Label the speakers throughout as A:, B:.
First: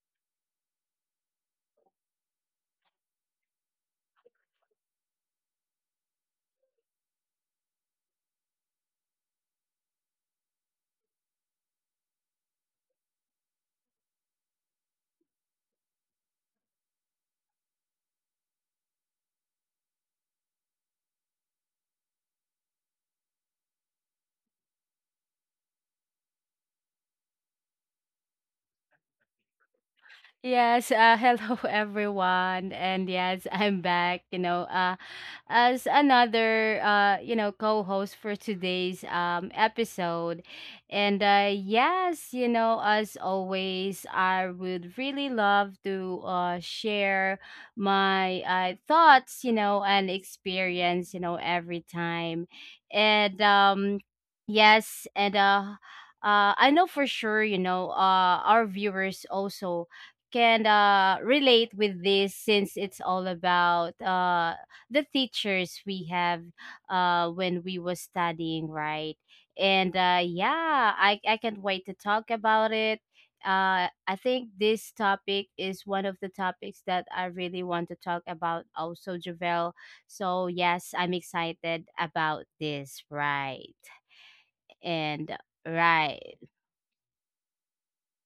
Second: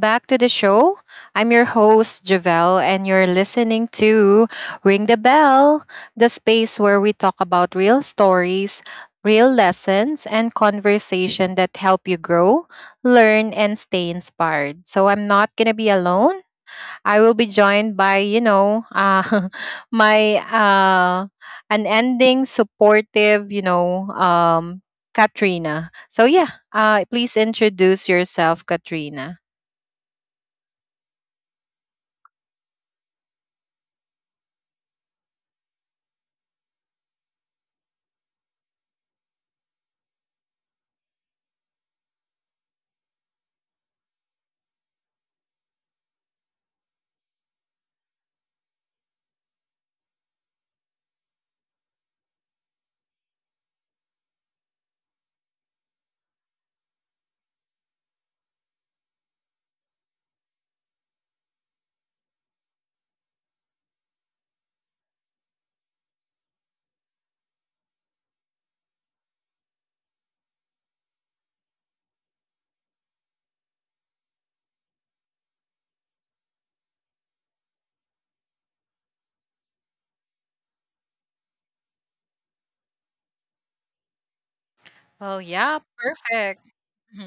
A: back to the show. I'm your host, Javelle, and you're listening to Ring the Bell, the space where we talk about real stories, real lessons, and conversation that help you grow, learn, and stay inspired. So I'm not going to be alone. I will be joined by, you know, my unending, supportive, Katrina. So, yeah, please introduce yourself, Katrina.
B: Yes, Hello everyone, and yes, I'm back. As another co-host for today's episode, and as always, I would really love to share my thoughts, and experience, every time, and yes, and. I know for sure, our viewers also can relate with this since it's all about the teachers we have when we was studying, right? and Yeah, I can't wait to talk about it. I think this topic is one of the topics that I really want to talk about also, Javel. So yes, I'm excited about this, right? And right.
A: Well, yeah, perfect.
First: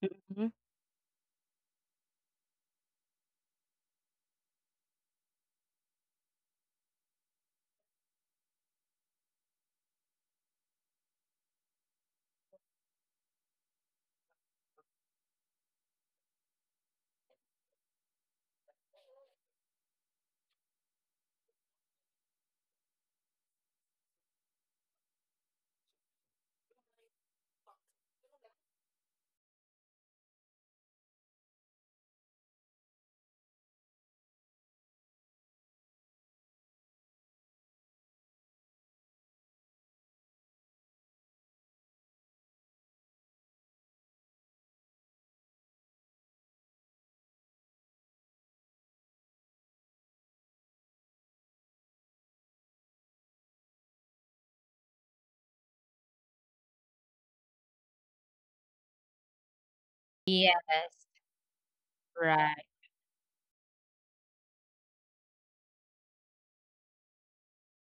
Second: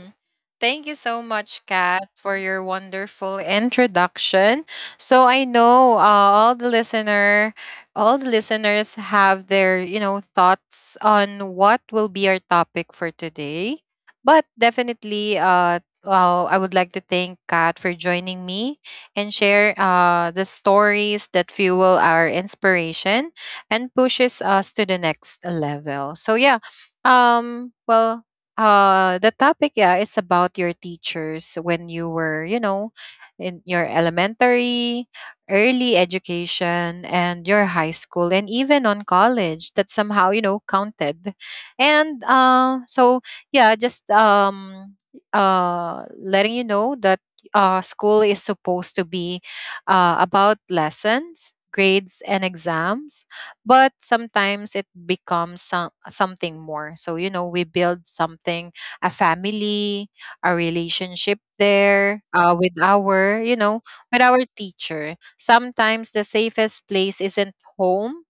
B: Mhm.
A: Thank you so much, Kat, for your wonderful introduction. So I know all the listeners have their you know thoughts on what will be our topic for today. But definitely, I would like to thank Kat for joining me and share the stories that fuel our inspiration and pushes us to the next level. So yeah, well, the topic, yeah, it's about your teachers when you were, you know, in your elementary, early education, and your high school, and even on college that somehow, you know, counted. And uh, so, yeah, just letting you know that school is supposed to be about lessons, grades, and exams, but sometimes it becomes something more, so you know we build something, a family, a
B: Yes,
A: relationship there with
B: right.
A: our you know with our teacher. Sometimes the safest place isn't home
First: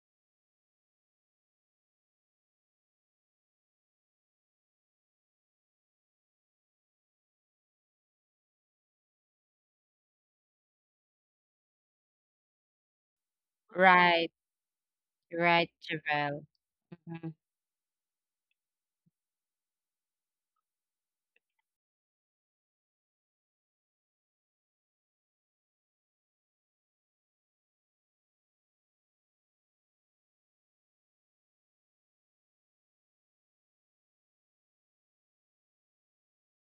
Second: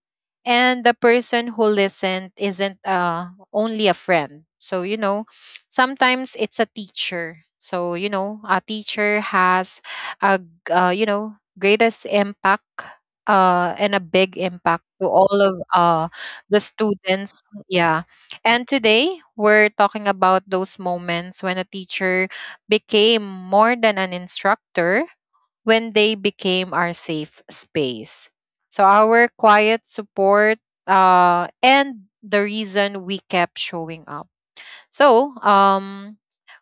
A: and the person who listened isn't only a friend, so you know sometimes it's a teacher. So you know a teacher has a g- you know greatest impact, and a
B: Right.
A: big impact to all of
B: Right, Javel.
A: the
B: Mhm.
A: students. Yeah, and today we're talking about those moments when a teacher became more than an instructor, when they became our safe space. So our quiet support, and the reason we kept showing up. So,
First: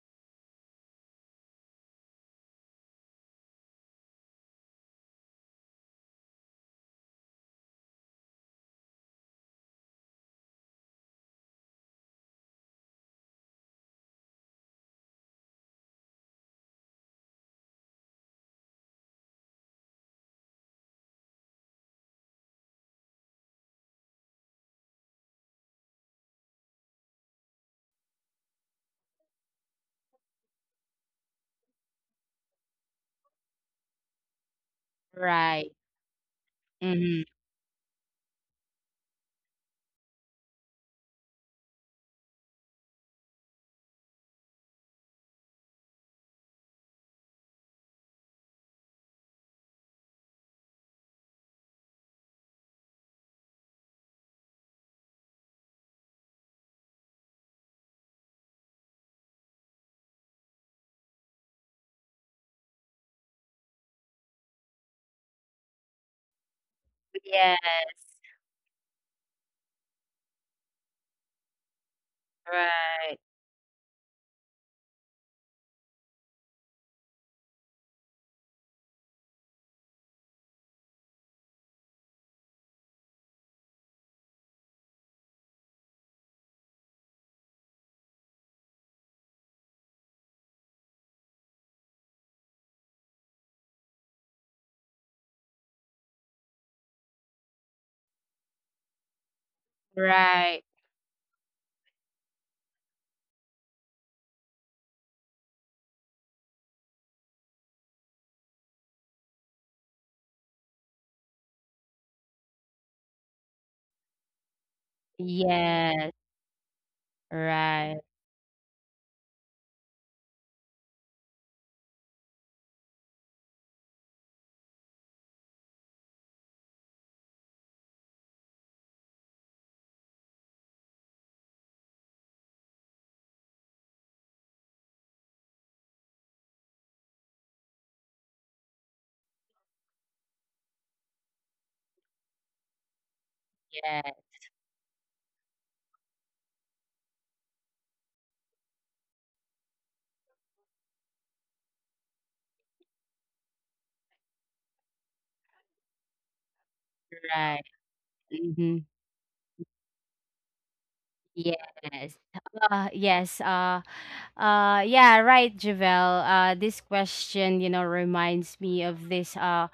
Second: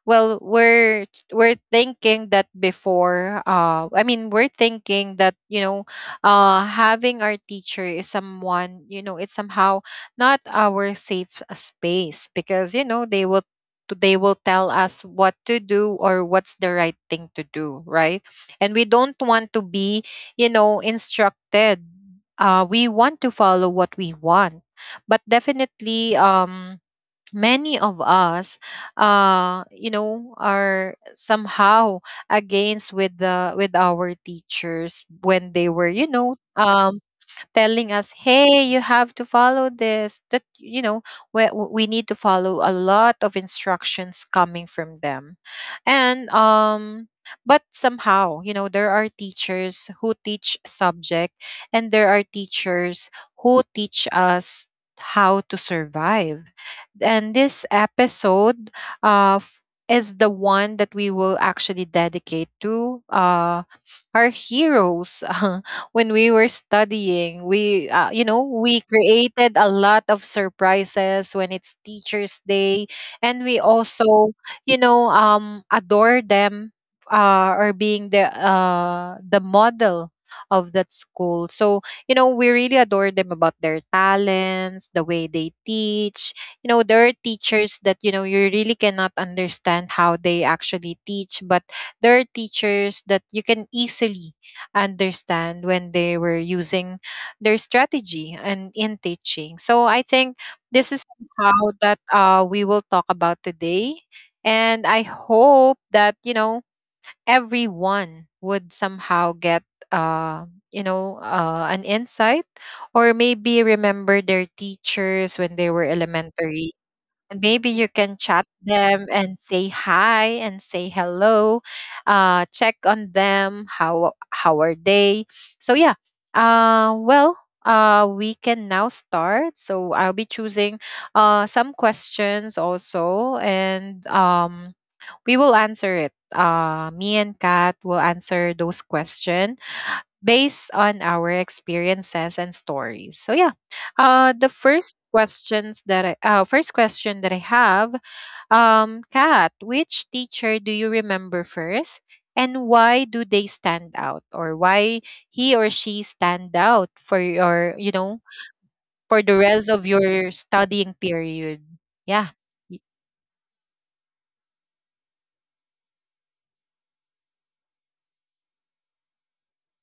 A: well, we're thinking that before. I mean, we're thinking that you know, having our teacher is someone you know, it's somehow not our safe space because you know they will tell us what to do or what's the right thing to do, right? And we don't want to be you know instructed. We want to follow what we want, but definitely many of us you know are somehow against with the with our teachers when they were
B: Right.
A: you know
B: Mhm.
A: telling us, "Hey, you have to follow this." That you know, we need to follow a lot of instructions coming from them, and. But somehow, you know, there are teachers who teach subject, and there are teachers who teach us how to survive. And this episode uh, f- is the one that we will actually dedicate to our heroes. When we were studying, we
B: Yes,
A: you know we created a lot of surprises when it's teachers day, and
B: right.
A: we also you know adore them, or being the model of that school. So you know we really adore them about their talents, the way they teach. You know, there are teachers that you know you really cannot understand how they actually teach, but there are teachers that you can easily understand when they were using their strategy and in teaching. So I think this
B: Right.
A: is how that we will talk about today. And I hope that, you know, everyone would somehow get an insight or maybe remember their teachers when they were
B: Yes.
A: elementary. Maybe you
B: Right.
A: can chat them and say hi and say hello, check on them how are they. So yeah, well, we can now start, so I'll be choosing some questions also, and we will answer it. Me and Kat will answer those questions based on our experiences and stories. So yeah,
B: Yes.
A: the first questions that I, first question that I have, Kat, which teacher do you remember first, and why do they stand out, or why he or she stand out for
B: Right.
A: your, you know,
B: Mhm.
A: for the rest of your studying period?
B: Yes.
A: Yeah. Y-
B: Uh, yes. Uh, yeah, right, Javel. This question, you know, reminds me of this. Uh,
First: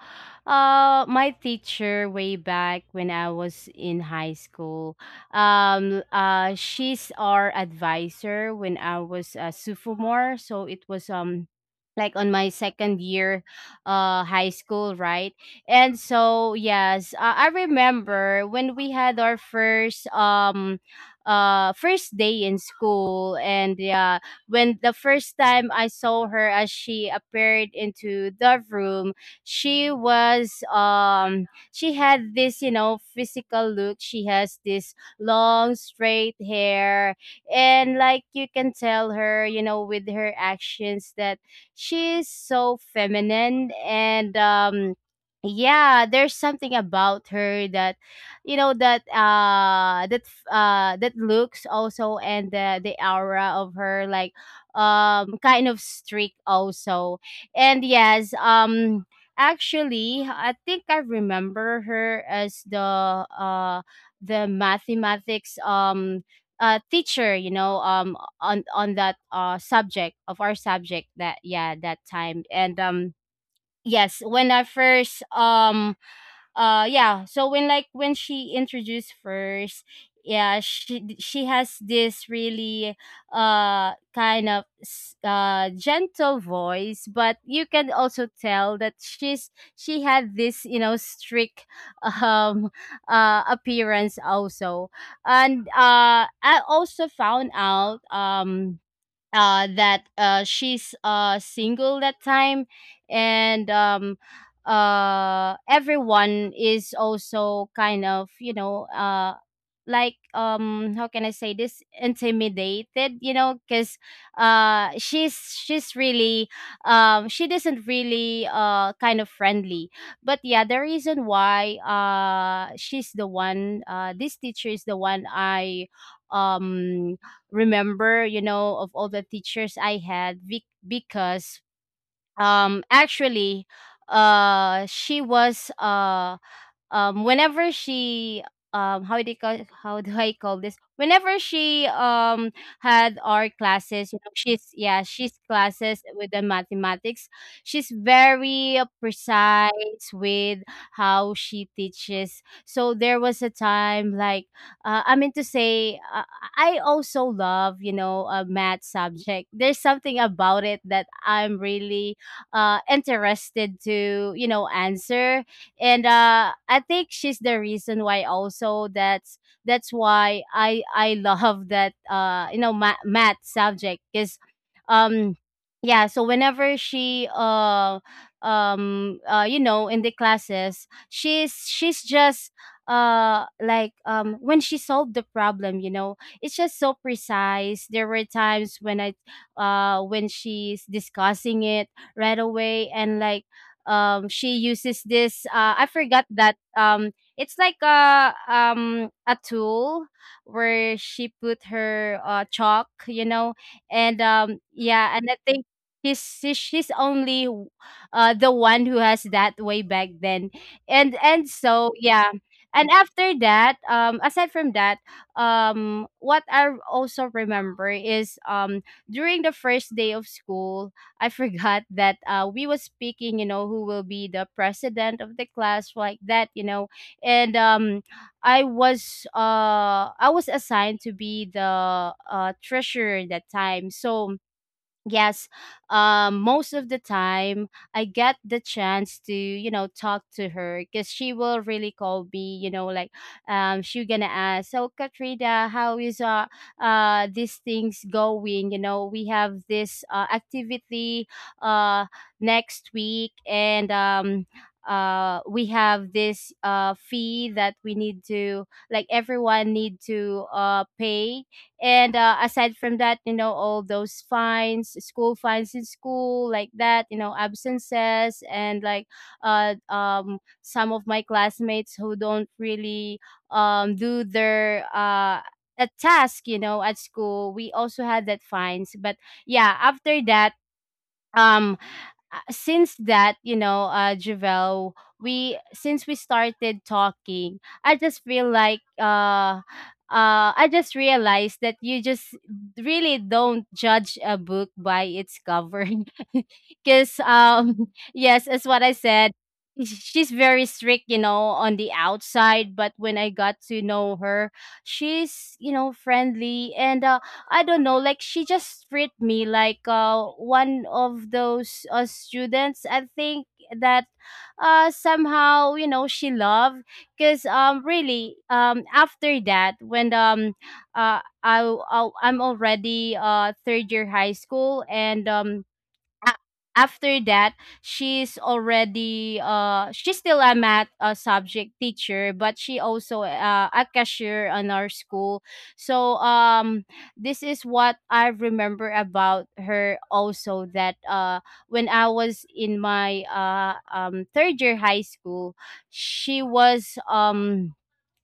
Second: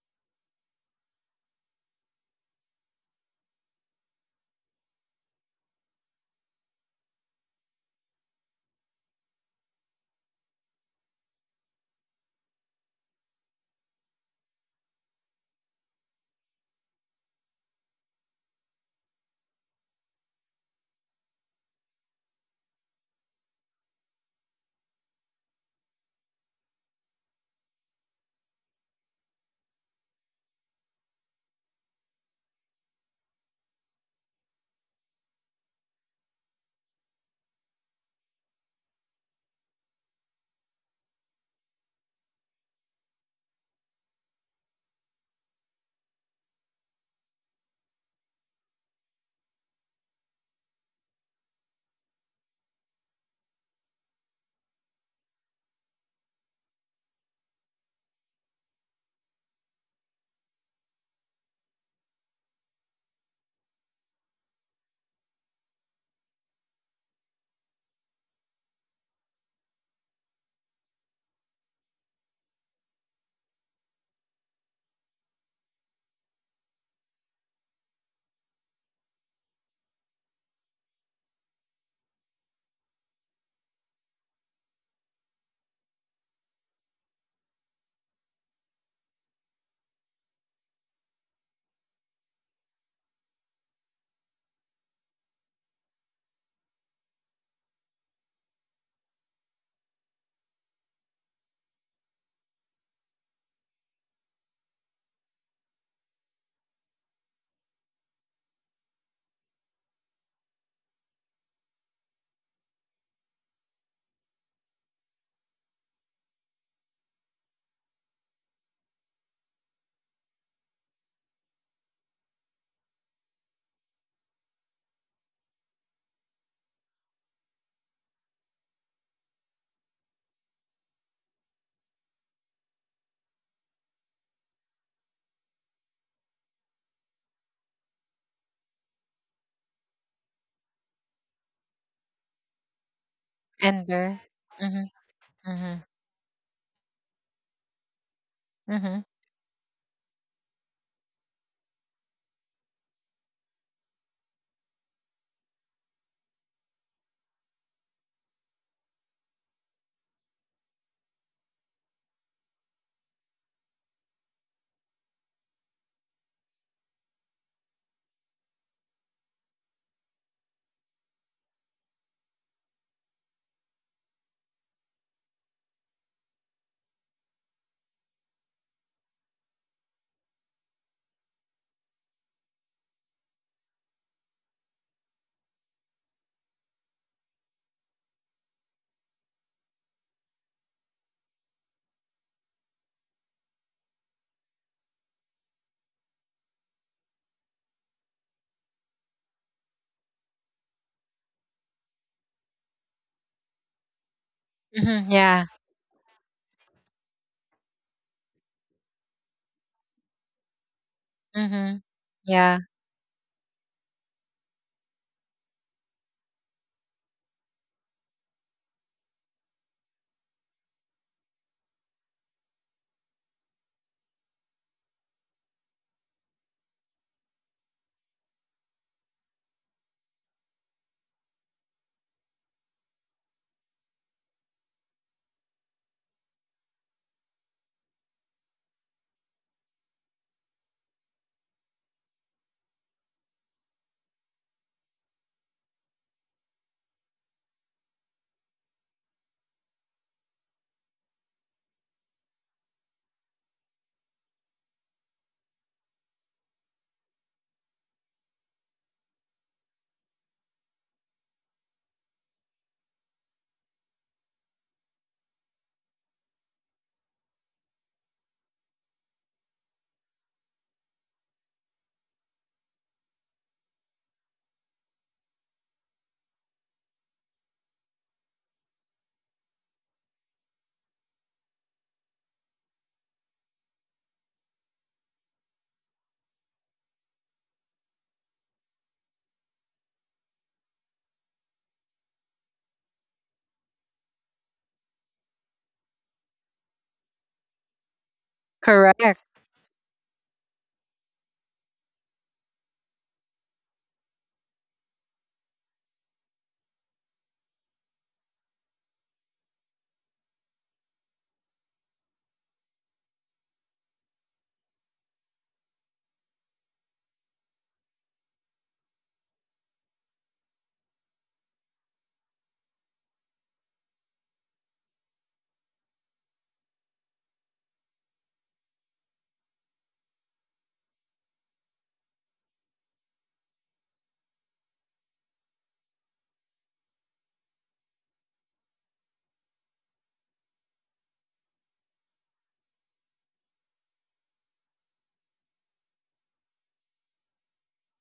B: uh, My teacher way back when I was in high school. She's our advisor when I was a sophomore. So it was like on my second year, high school, right? And so yes, I remember when we had our first first day in school. And yeah, when the first time I saw her, as she appeared into the room, she was she had this, you know, physical look. She has this long straight hair, and like, you can tell her, you know, with her actions, that she's so feminine. And yeah, there's something about her that, you know, that looks also, and the aura of her, like, kind of streak also. And yes, actually I think I remember her as uh the mathematics teacher, you know, on that subject, of our subject that, yeah, that time. And yes, when I first yeah, so when, like, when she introduced first, yeah, she has this really kind of gentle voice, but you can also tell that she's, she had this, you know, strict um appearance also. And I also found out, that she's single that time. And everyone is also kind of, you know, like, how can I say this, intimidated, you know, because uh she's she's really she doesn't really kind of friendly. But yeah, the reason why she's the one this teacher is the one I um remember, you know, of all the teachers I had, because actually she was whenever she how do you call, how do I call this? Whenever she had our
A: and
B: classes, you
A: there.
B: know, she's, yeah,
A: Mm-hmm,
B: she's
A: mm-hmm,
B: classes with the mathematics. She's very
A: mm-hmm,
B: precise with how she teaches. So there was a time like, I mean to say, I also love, you know, a math subject. There's something about it that I'm really interested to, you know, answer. And I think she's the reason why also that's why I love that, you know, math subject, because um yeah, so whenever she you know, in the classes, she's just like, when she solved the problem, you know, it's just so precise. There were times when I when she's discussing it right away, and like, she uses this, I forgot that, it's like a tool where she put her chalk, you know, and
A: mm-hmm,
B: yeah. And I
A: yeah.
B: think he's she's only the one who has that way back then. And
A: Mm-hmm.
B: so yeah.
A: Yeah.
B: And after that, aside from that, what I also remember is, during the first day of school, I forgot that, we was speaking, you know, who will be the president of the class, like that, you know, and I was assigned to be the treasurer that time. So yes, most of the time I get the chance to, you know, talk to her, because she will really call me, you know, like, she gonna ask, so, Katrina, how is these things going? You know, we have this activity uh next week, and we have this fee that we need to, like, everyone need to pay. And aside from that, you know, all those fines, school fines in school, like that, you know, absences and like, some of my classmates who don't really do their a task, you know, at school, we also had that fines. But yeah, after that, um since that, you know, Javel, we since we started talking, I just feel like, I just realized that you just really don't judge a book by its cover because yes, as what I said,
A: Correct.
B: she's very strict, you know, on the outside, but when I got to know her, she's, you know, friendly. And I don't know, like, she just treat me like one of those, students. I think that somehow, you know, she loved, because really after that, when I'm already third year high school, and a- after that, she's already she's still a math, subject teacher, but she also a cashier on our school. So this is what I remember about her also, that when I was in my third year high school, she was um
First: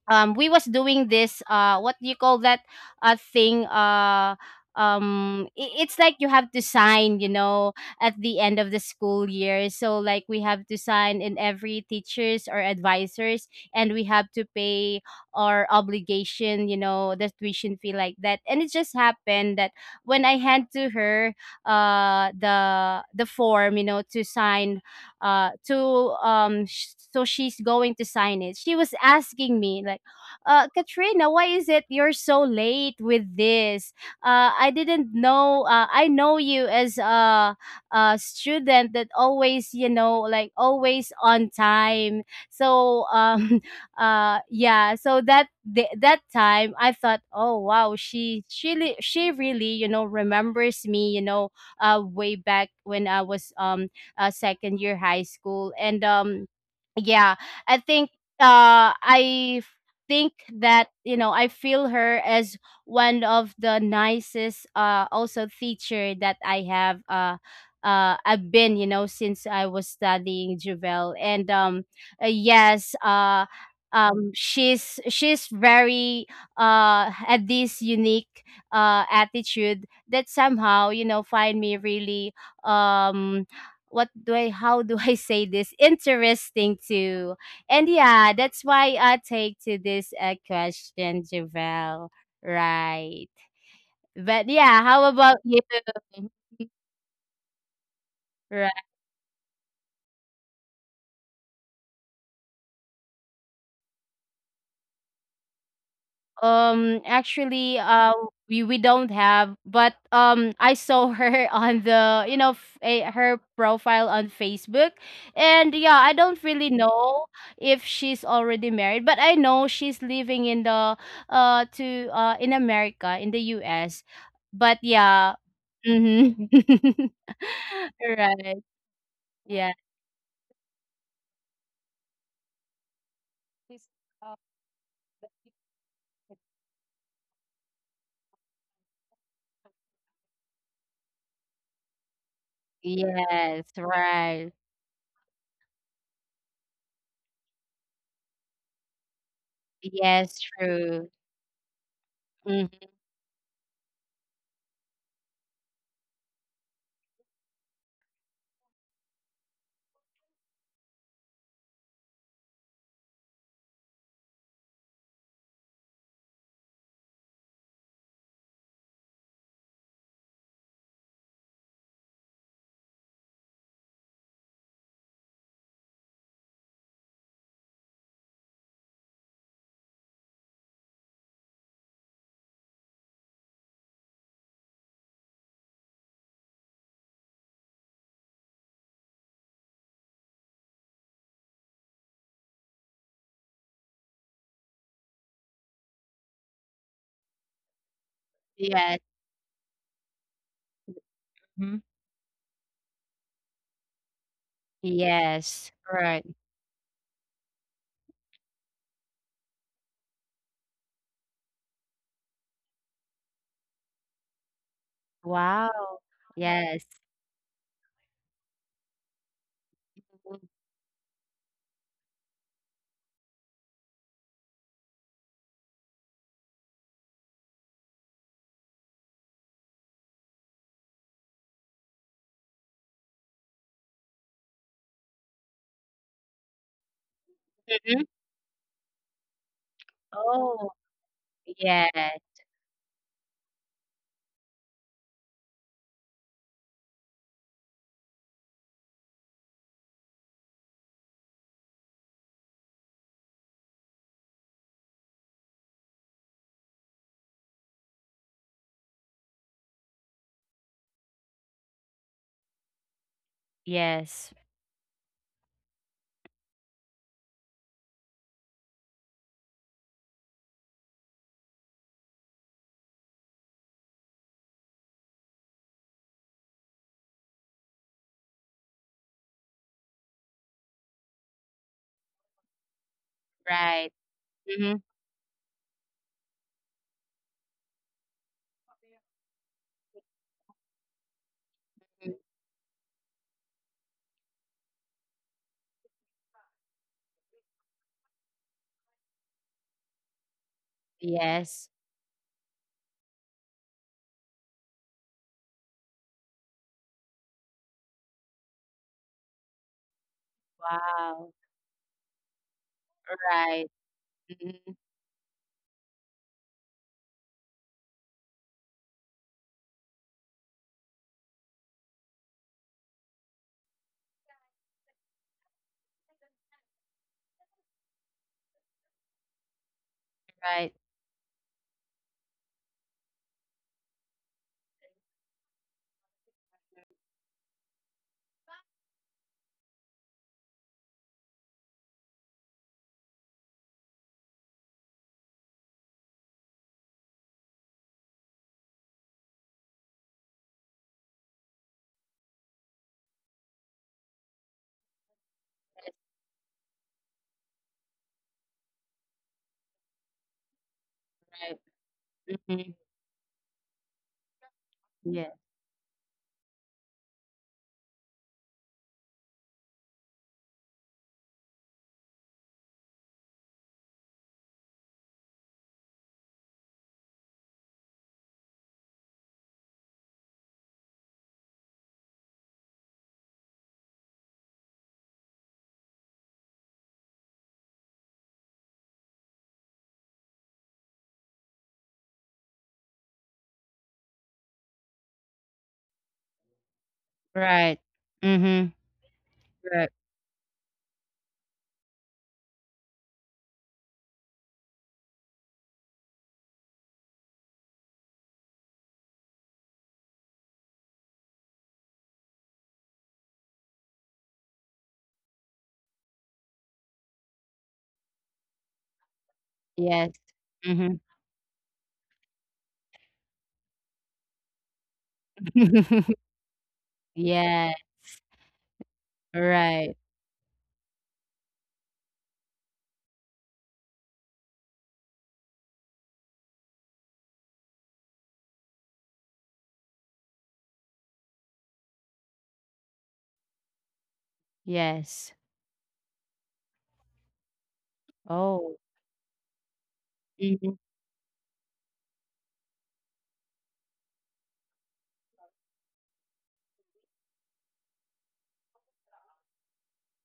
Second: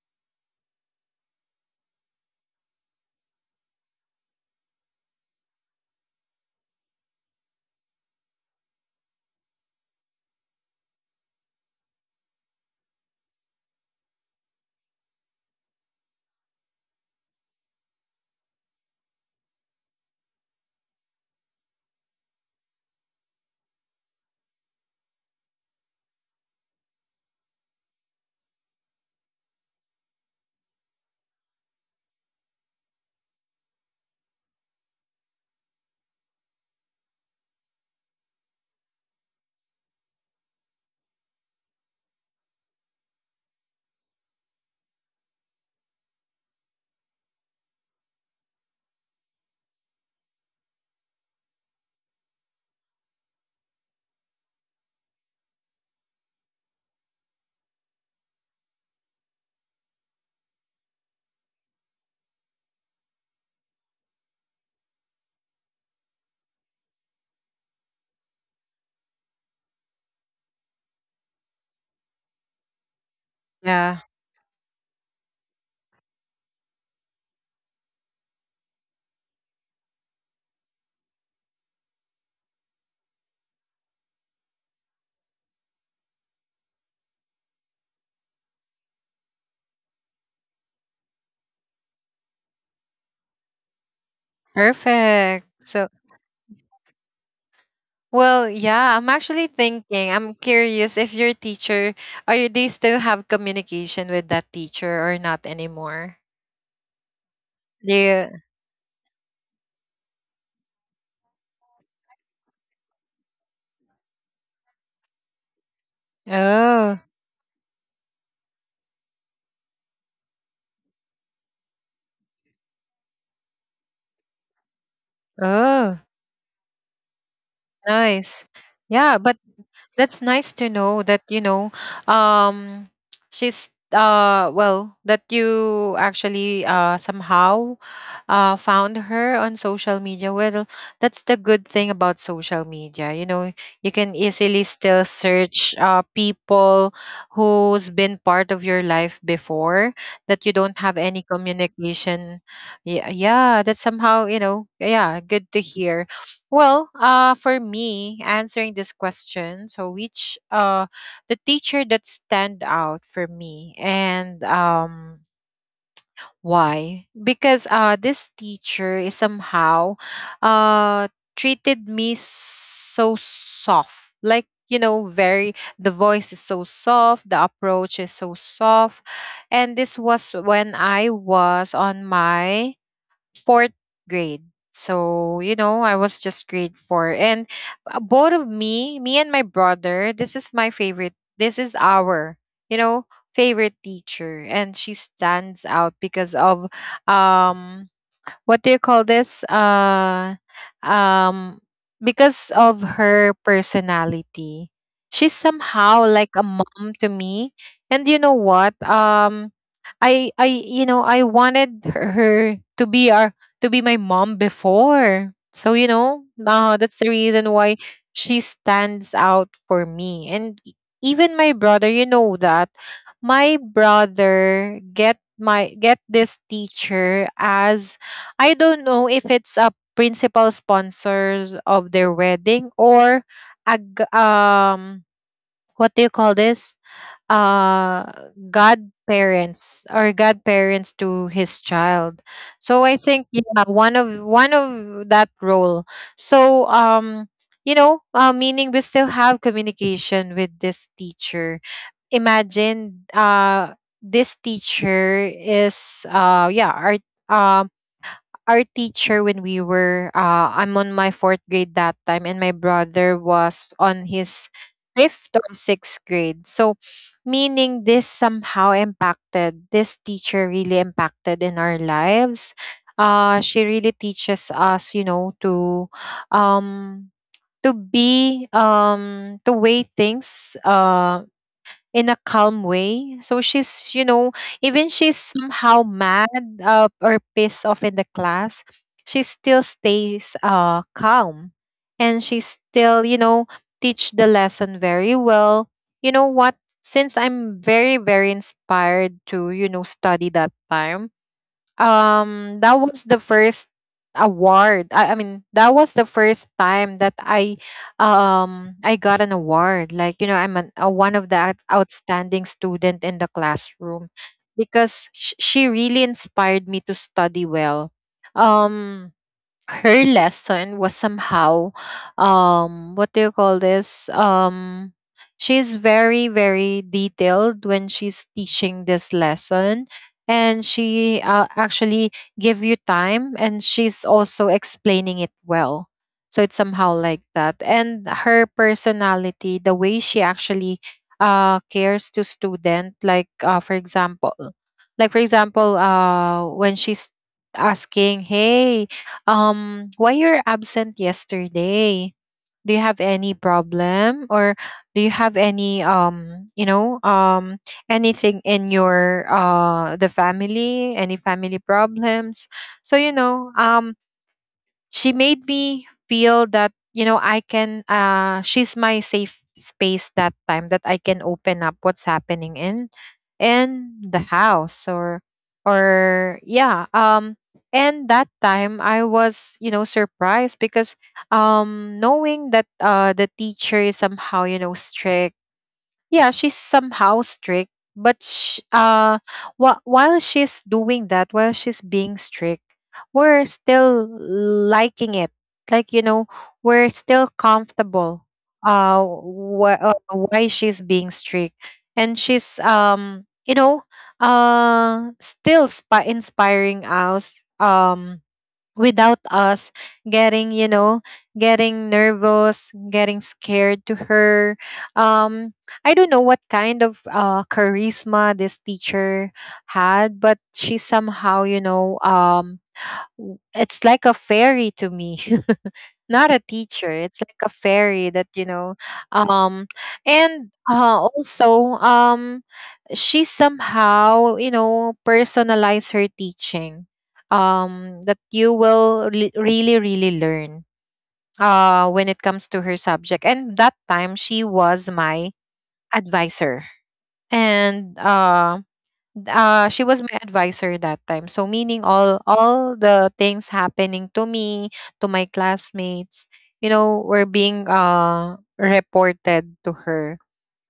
B: um we was doing this what do you call that, uh thing uh it's like you have to sign, you know, at the end of the school year. So like, we have to sign in every teachers or advisors, and we have to pay our obligation, you know, the tuition fee, like that. And it just happened that, when I hand to her the form, you know, to sign, so she's going to sign it, she was asking me like, Katrina, why is it you're so late with this? I didn't know. I know you as a student that always, you know, like, always on time. So, yeah. So that that time, I thought, oh wow, she really, you know, remembers me, you know, way back when I was, second year high school. And yeah, I think I think that, you know, I feel her as one of the nicest also teacher that I have, I've been, you know, since I was studying, Juvel. And uh, yes uh
A: Yeah.
B: she's very had this unique attitude that somehow, you know, find me really um what do I, how do I say this, interesting to. And yeah, that's why I take to this, question, Javel. Right. But yeah, how about
A: Perfect.
B: you?
A: So, well, yeah, I'm actually thinking, I'm curious if your teacher, are you, do you still have communication with that teacher or not anymore?
B: Actually,
A: Do
B: uh,
A: you,
B: we we don't have, but I saw her on the, you know, her profile on Facebook. And yeah, I don't really
A: oh,
B: know if she's already married, but I know she's living in the to in America, in the U.S. But yeah,
A: oh,
B: mm-hmm.
A: nice.
B: Right,
A: Yeah, but
B: yeah.
A: that's nice to know that, you know, um, she's, well, that you actually, somehow found her on social media. Well, that's the good thing about social media. You know,
B: Yes,
A: you can
B: right.
A: easily still search people who's been part of your life before that you
B: Yes,
A: don't have any
B: true.
A: communication. Yeah,
B: Mhm.
A: yeah, that's somehow, you know, yeah, good to hear. Well, for me, answering this question, so which the teacher that stand out for me, and why? Because this teacher is somehow uh, treated me so soft. Like, you know, very, the voice is so soft, the approach is so soft. And this was when I was on my fourth grade. So, you know, I was just grade four. And both of me, me and my brother, this is my favorite, this is our, you know, favorite teacher. And she stands out because of um what do you call this
B: Yes.
A: um
B: Mm-hmm.
A: because of her personality. She's somehow
B: Yes,
A: like a
B: right.
A: mom to me, and you know what, I you know I wanted her to be our, to be my mom before. So you know
B: Wow.
A: that's the
B: Yes.
A: reason why she stands out for me.
B: Mhm.
A: Even my brother, you know, that my brother get my get this teacher as, I don't know if it's a principal sponsors of their wedding or a g- um what do you call this? Uh,
B: Mhm.
A: godparents or godparents
B: Oh,
A: to his child.
B: yeah.
A: So I think yeah, one of that role. So you know, meaning we still have communication with this teacher. Imagine this teacher is yeah, uh our teacher when we were I'm on my fourth grade that time and my brother was on his
B: Yes,
A: fifth or sixth grade. So meaning this somehow impacted, this teacher really impacted in our lives. Uh, she really teaches us, you know, um to be to weigh things in a calm way. So she's, you know,
B: right.
A: even she's
B: Mhm.
A: somehow mad or pissed off in the class, she still stays calm, and she
B: Mm.
A: still, you know, teach the lesson very well. You know what? Since I'm very, very inspired to, you know, study that time,
B: Yes.
A: that was the first award, I mean that was the first time that I got an award, like you know I'm one of the
B: Wow.
A: outstanding student in the
B: Right.
A: classroom, because
B: Mhm.
A: she really inspired me to study well. um Her lesson was somehow what do you call this she's very, very detailed when she's teaching this lesson, and
B: Right,
A: she actually give you time, and she's also explaining it well, so it's somehow like that. And her personality, the way she actually cares to student, like for example like for example when she's asking, hey, why you're absent yesterday? Do you have any problem, or do you have any anything in your the family, any family
B: right.
A: problems? So you
B: Mhm.
A: know, she made
B: Yeah.
A: me feel that you know I can, she's my safe space that time, that I can open up what's happening in the house, or yeah. And that time I was you know surprised because knowing that the teacher is somehow you know strict, yeah she's somehow strict, but sh- uh while she's doing that, while she's being strict, we're still liking it, like you know we're still
B: Right.
A: comfortable
B: Mhm. Right.
A: why she's being strict, and she's you know still spa inspiring us, without us getting you know getting nervous, getting scared to her. um I don't know what kind of charisma this teacher had, but
B: Yes.
A: she somehow
B: Mhm.
A: you know it's like a fairy to me, not a teacher, it's like a fairy
B: Yeah.
A: that you know. um
B: Right.
A: and also, she somehow you know personalize her teaching that you will really really learn when it comes to her subject. And that time she was my
B: Yes.
A: advisor, and
B: Oh.
A: she was my advisor that
B: Mhm.
A: time. So meaning all the things happening to me, to my classmates, you know, were being reported to her.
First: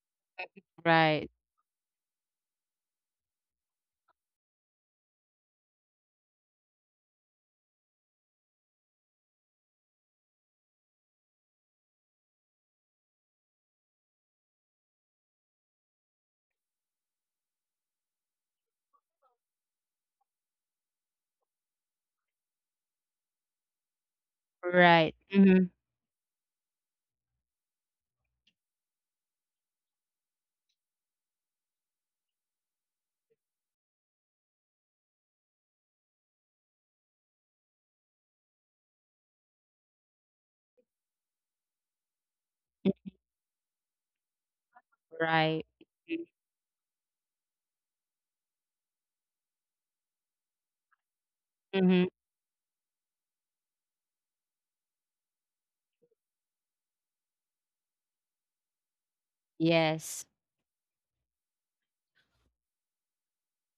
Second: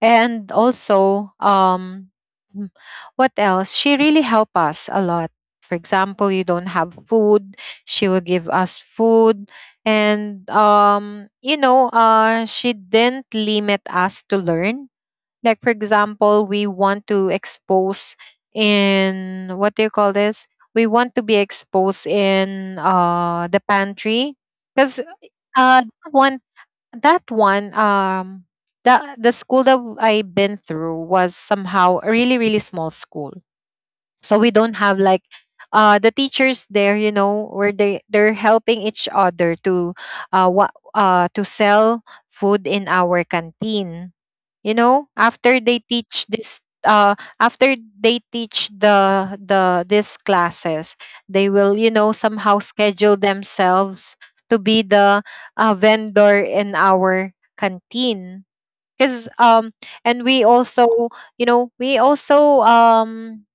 A: And
B: Right.
A: also, m- what else? She really helped us a lot. For example, you don't have food, she will give us food. And you know, she didn't limit us to learn, like for example, we want to expose in what do you call this? We want to be exposed in the pantry because
B: Right. Mhm.
A: that one that one, the school that I been through was somehow a really really small school. So we don't have like the teachers there, you know, where they're helping each other to what to sell food in our canteen, you know, after
B: Right.
A: they
B: Mhm.
A: teach this after they teach these classes. They will,
B: Mhm.
A: you know, somehow schedule themselves to be the vendor in our canteen because
B: Yes.
A: and we also, you know, we also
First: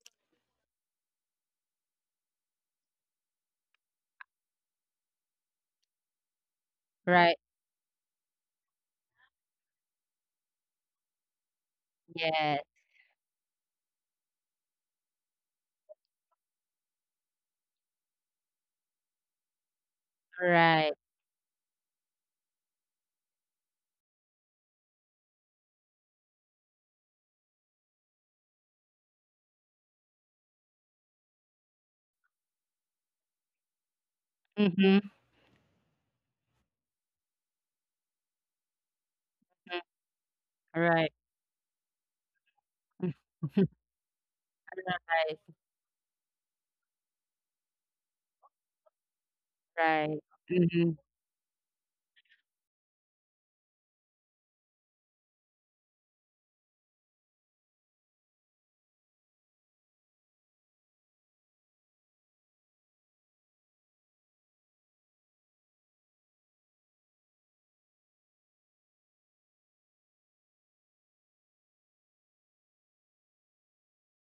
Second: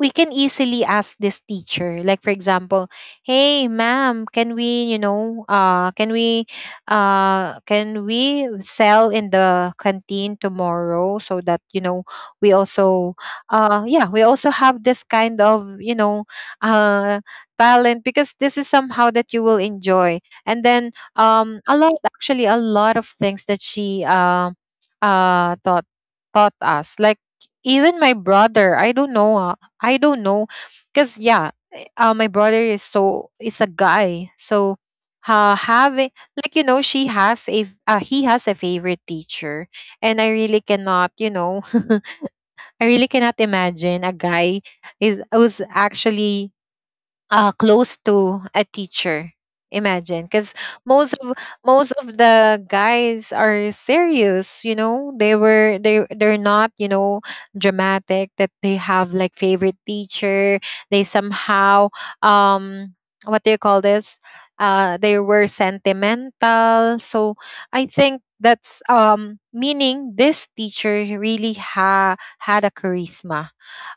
A: we can easily ask this teacher. Like, for example, hey ma'am, can we, you know,
B: Right.
A: can we sell in the canteen tomorrow so that you know we
B: Yeah.
A: also yeah, we also have this kind of, you know, uh talent, because this is somehow that you will enjoy. And then
B: Right.
A: a lot, actually, a lot of things that she taught, taught us. Like, even my brother, I don't know, I don't know, because yeah, my brother is so is a guy, so
B: Mhm.
A: having like, you know, she has a he has a favorite teacher, and I really cannot, you
B: Right.
A: know, I really cannot imagine a guy is who's
B: Right,
A: actually close to a teacher. Imagine,
B: right.
A: because
B: Mhm.
A: most of the guys are serious. You know, they were they they're not, you know, dramatic, that they have like favorite teacher. They somehow um what do you call this? They were sentimental. So I think that's meaning this teacher really ha had a charisma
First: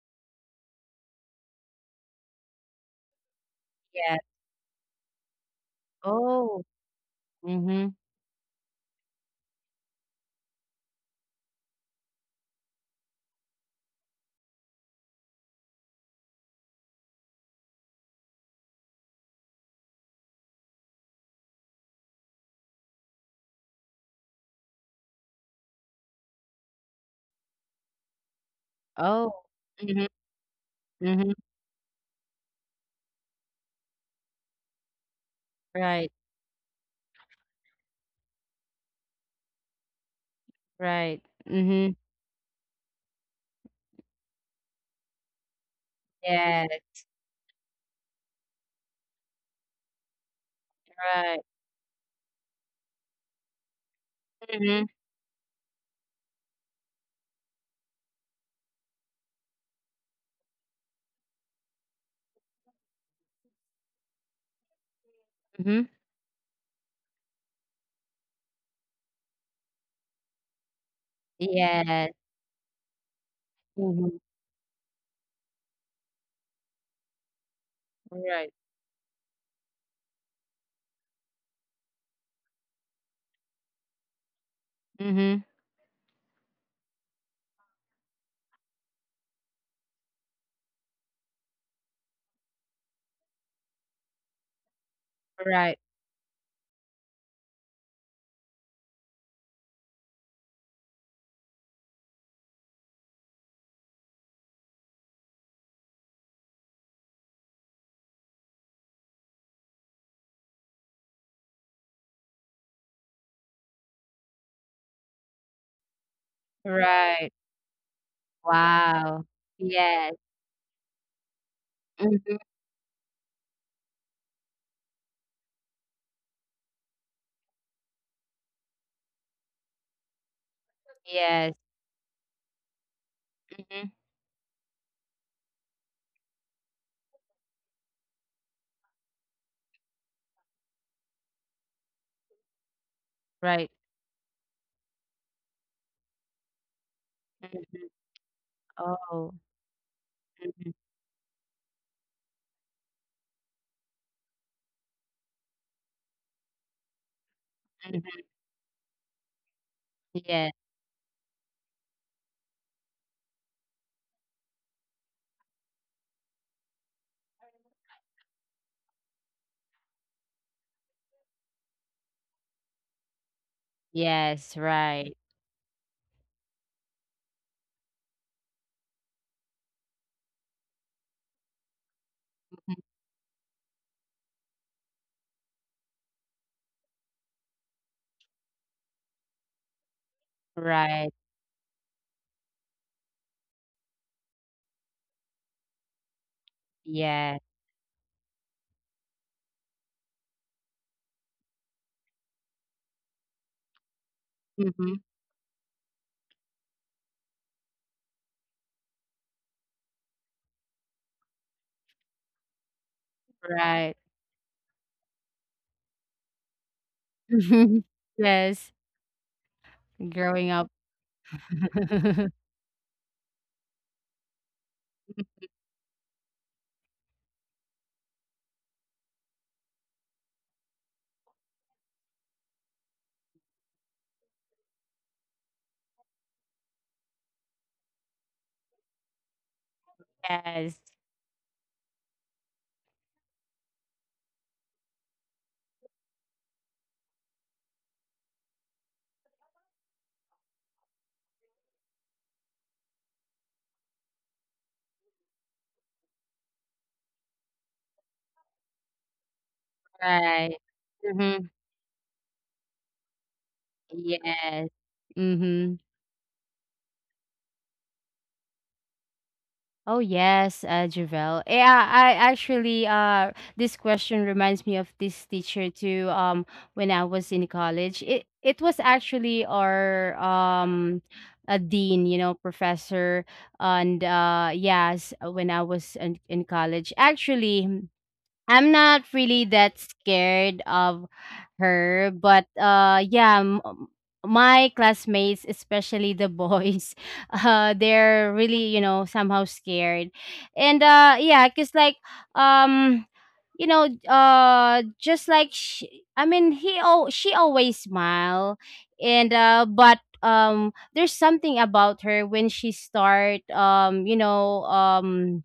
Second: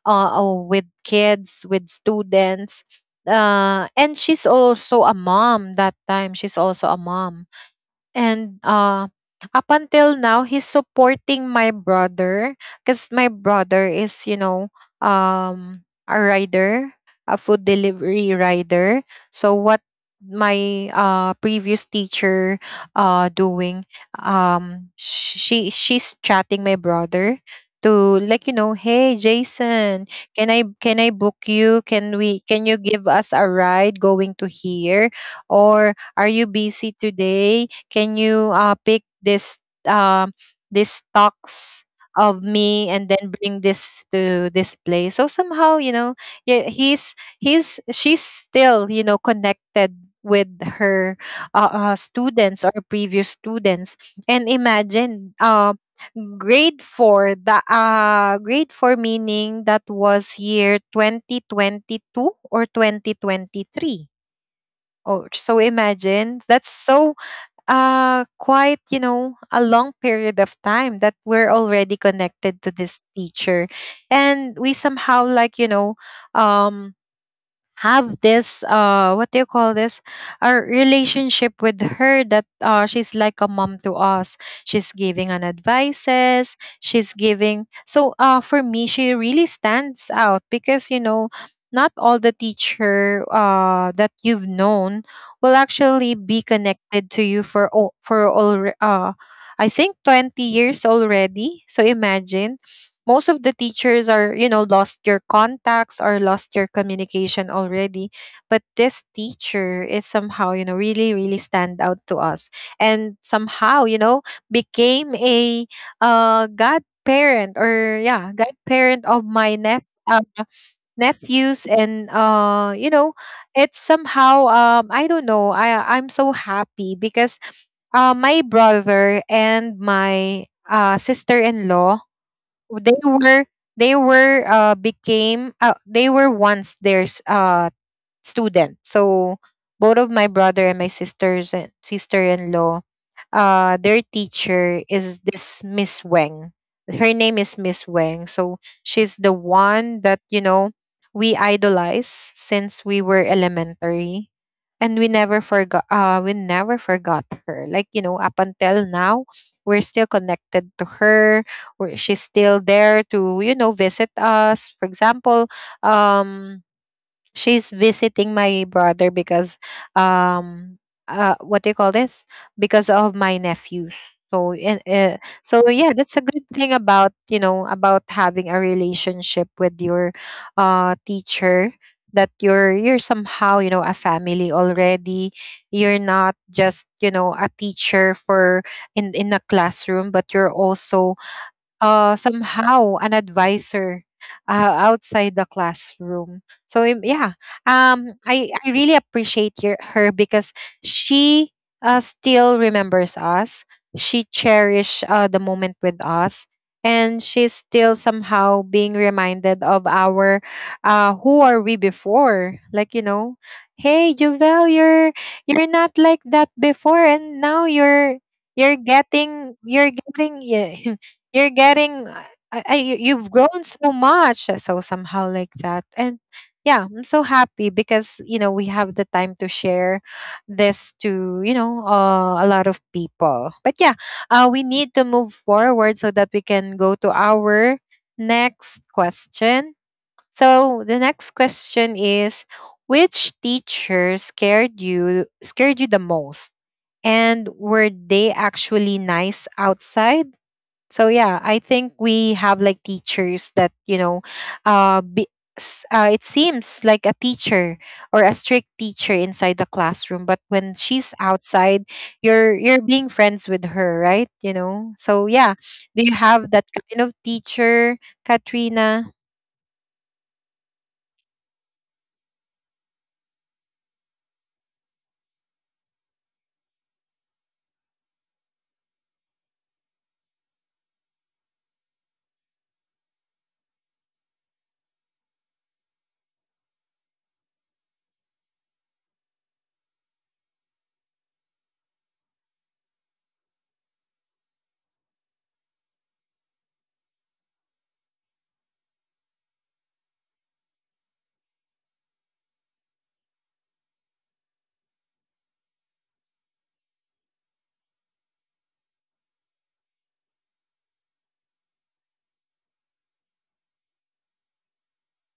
A: uh, with kids, with students.
B: Yeah.
A: And she's also a mom that time.
B: Oh.
A: She's also a mom,
B: Mhm.
A: and up until now he's supporting my brother because my brother is, you know, um a rider, a food delivery rider. So what my previous teacher doing, she she's chatting my brother to, like, you know, hey
B: Oh.
A: Jason,
B: Mhm,
A: can I book you,
B: mhm.
A: can you give us a ride going to here, or are you
B: Right,
A: busy today, can you, pick this um these
B: right.
A: stocks of
B: Mhm.
A: me and then bring this to this place?" So somehow, you know, yeah,
B: Yes,
A: he's she's still, you know, connected with her
B: right.
A: students or previous students. And imagine,
B: Mhm,
A: grade four, the grade four, meaning that was year 2022 or 2023. Oh, so
B: mhm.
A: imagine that's so quite, you know, a long period of time that we're already connected
B: Yes.
A: to this teacher. And
B: Mhm.
A: we somehow, like, you know, um have this
B: Right.
A: what do you call this, a relationship with her, that she's like a mom to us. She's giving an
B: Mhm.
A: advices, she's giving, so for me, she really stands out because, you know, not all the teacher that you've known will actually
B: Right,
A: be connected to you for all I think 20 years already, so imagine most of the teachers are, you know, lost your contacts or lost your communication already. But this teacher is somehow, you know, really really stand out to us, and somehow, you know, became a godparent,
B: right.
A: or yeah, godparent of my
B: Wow.
A: nephew,
B: Yes.
A: nephews, and
B: Mhm.
A: you know, it's somehow I don't know, I'm so happy because my brother and my sister-in-law,
B: Yes.
A: they were they were
B: Mhm.
A: became they were once there's student. So both of my brother and my sisters and sister-in-law, their
B: Right.
A: teacher is this Miss Weng. Her name is Miss Weng.
B: Mhm.
A: So she's the
B: Oh.
A: one that, you know,
B: Mhm,
A: we idolize since we were elementary. And we never forgot her. Like, you know, up
B: mhm.
A: until now, we're still connected to
B: Yes.
A: her. She's still there to, you know, visit us. For example, um she's visiting my brother because um what do you call this, because of my nephews. So and
B: Yes,
A: so
B: right.
A: yeah, that's a good thing about, you know, about having a relationship with your teacher, that you're
B: Mhm.
A: somehow, you know, a family already. You're not just, you know, a teacher for in a classroom, but you're also
B: Right.
A: somehow an advisor uh, outside the classroom. So yeah,
B: Yeah.
A: I really appreciate your, her, because she still remembers us. She
B: Mhm.
A: cherish the moment with us, and she's still somehow being reminded of our who are we before. Like, you know,
B: Right.
A: hey Juvel, you're not like that before, and
B: Mhm.
A: now you're
B: Yes,
A: you're
B: growing
A: getting
B: up.
A: yeah you're getting you've grown so much, so somehow like that. And yeah, I'm so happy because, you know, we have the time to share this to, you know, a lot of people. But yeah, we need to move forward so that we can go to our next question.
B: Yes,
A: So the next question is, which teacher scared you the most, and were they actually nice outside? So yeah, I think we have like teachers that, you know, uh, be, it seems like a teacher or a strict teacher inside the classroom,
B: right.
A: but when she's
B: Mm-hmm.
A: outside, you're being friends with her, right?
B: Yes.
A: You know. So
B: Mm-hmm.
A: yeah, do you have that kind of teacher, Katrina?
B: Oh yes, Javel. Yeah, I actually this question reminds me of this teacher too. When I was in college, it was actually our a dean, you know, professor. And yes, when I was in college, actually, I'm not really that scared of her. But yeah, my classmates, especially the boys, they're really, you know, somehow scared. And yeah, cuz like um just like she, I mean, he, oh, she always smile. And but there's something about her when she start,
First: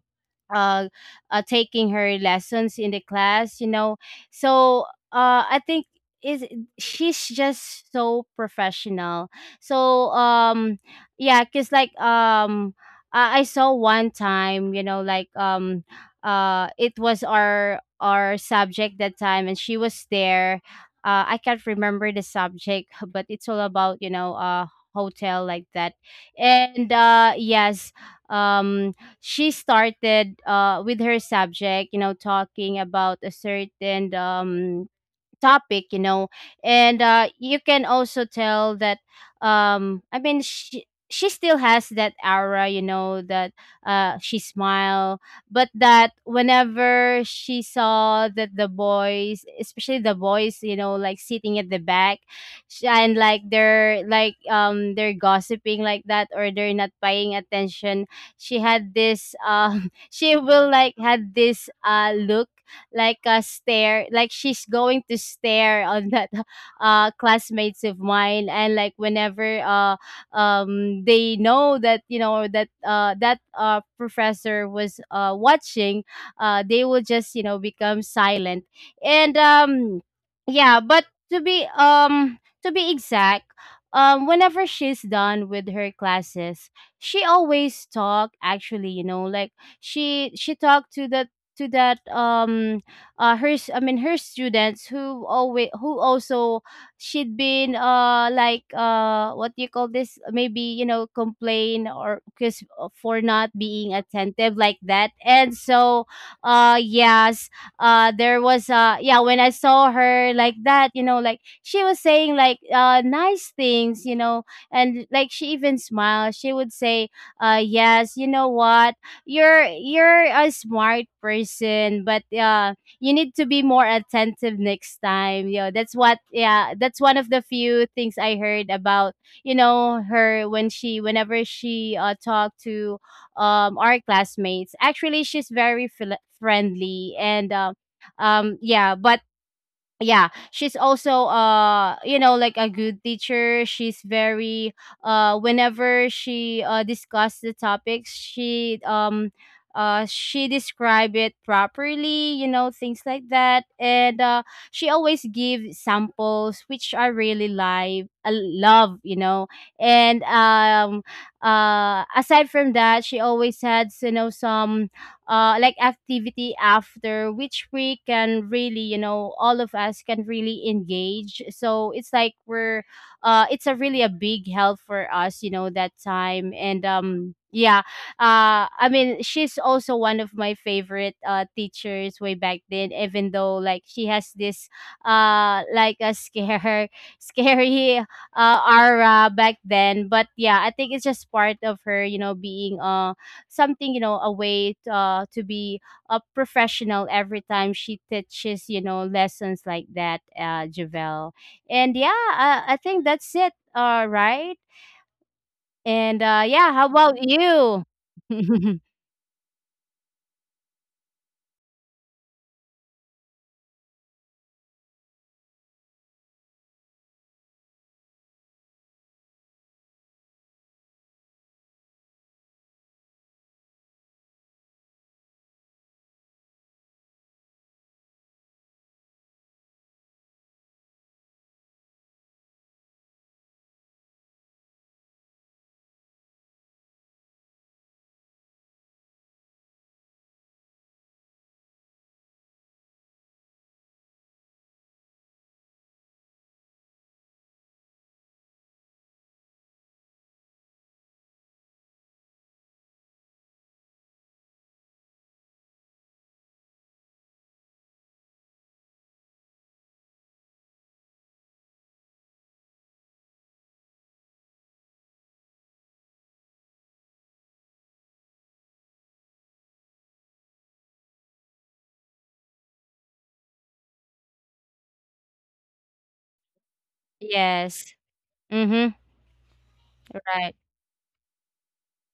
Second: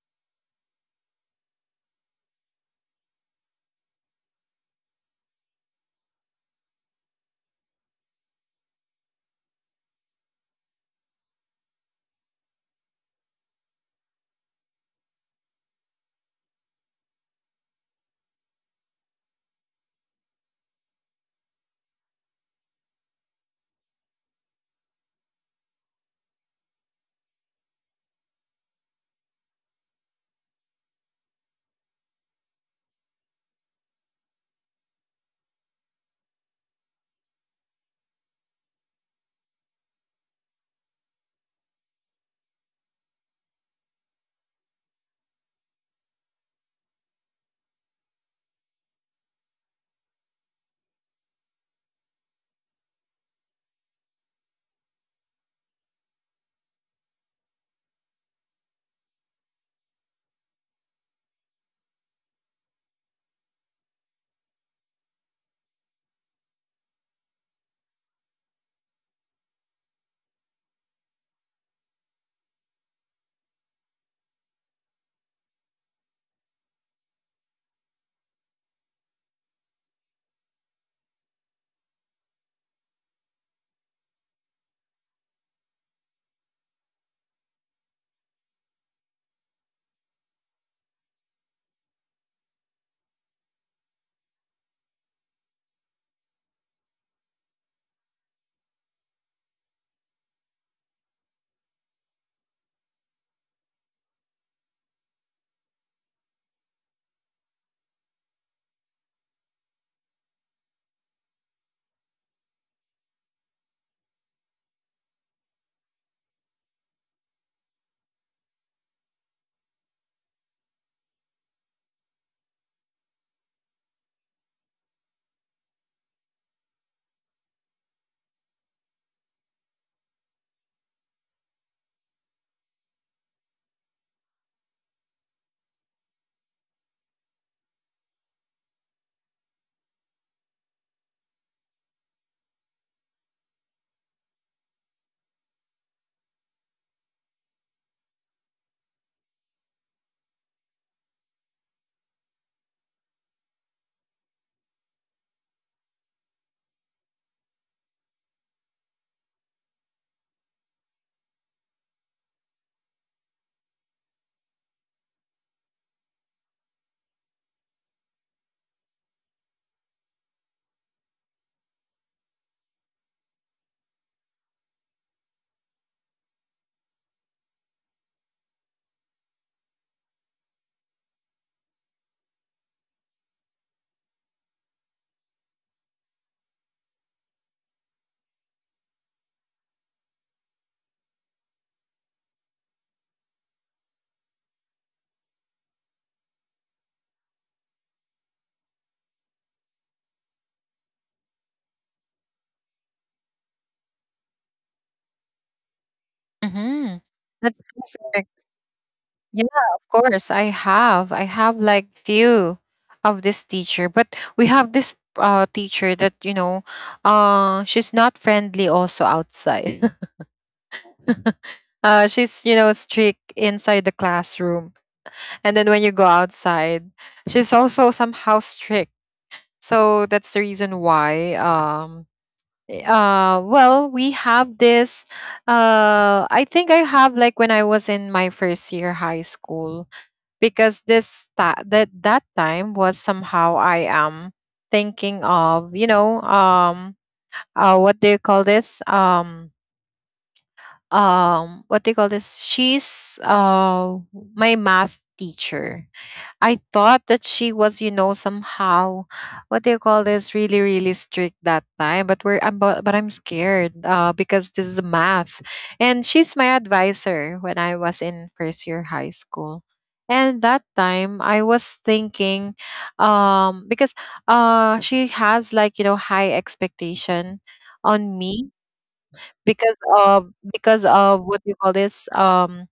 B: uh, taking her lessons in the class, you know so I think, is she's just so professional, so yeah, because like I saw one time, like it was our subject that time, and she was there. I can't remember the subject but it's all about hotel, like that. And yes. um she started, with her subject, talking about a certain, topic, and you can also tell that, I mean, she still has that aura, that she smile. But that, whenever she saw that the boys, especially the boys, like sitting at the back, and like they're like, they're gossiping, like that, or they're not paying attention, she had this, she will like had this, look, like a stare, like she's going to stare on that, classmates of mine. And like whenever, they know that, that, professor was, watching, they will just, become silent. And yeah, but to be, exact, whenever she's done with her classes, she always talk, actually, like, she talked to that, to that um I mean, her students who always, who also, she'd been, like, what do you call this, maybe, complain, or because for not being attentive, like that. And so, yes. There was, yeah, when I saw her like that, like she was saying like, nice things. And like she even smiled. She would say, "Yes, you know what, you're a smart person, but, you need to be more attentive next time." You know, that's what, yeah, that's one of the few things I heard about, you know, her, when she whenever she, talked to, our classmates. Actually, she's very, friendly. And yeah, but yeah, she's also, like a good teacher. She's very, whenever she, discussed the topics, she describe it properly, things like that. And she always give samples, which I really live I love. And aside from that, she always had, some, like activity after, which we can really, all of us can really engage. So it's like we're, it's a really a big help for us, that time. And yeah, I mean, she's also one of my favorite, teachers way back then, even though like she has this, like a scary, aura back then. But yeah, I think it's just part of her, being, something, a way, to be a professional every time she teaches, lessons like that, Javel. And yeah, I think that's it, all right. and
A: Mm-hmm.
B: uh yeah, how
A: That's,
B: about you?
A: yeah, of course. I have. I have like few of this teacher. But we have this teacher that, you know, she's not friendly also outside. She's, you know, strict inside the classroom. And then when you go outside, she's also somehow strict. So that's the reason why well, we have this I think I have like when I was in my first year high school, because this that that time was somehow I am thinking of, you know, what do you call this, what do you call this, she's my math teacher. I thought that she was, you know, somehow, what do you call this? Really really strict that time. But we're I'm, but I'm scared because this is math, and she's my advisor when I was in first year high school. And that time I was thinking, because she has like, you know, high expectation on me,
B: Yes. Mm-hmm.
A: because of, because
B: Right.
A: of, what do you call this,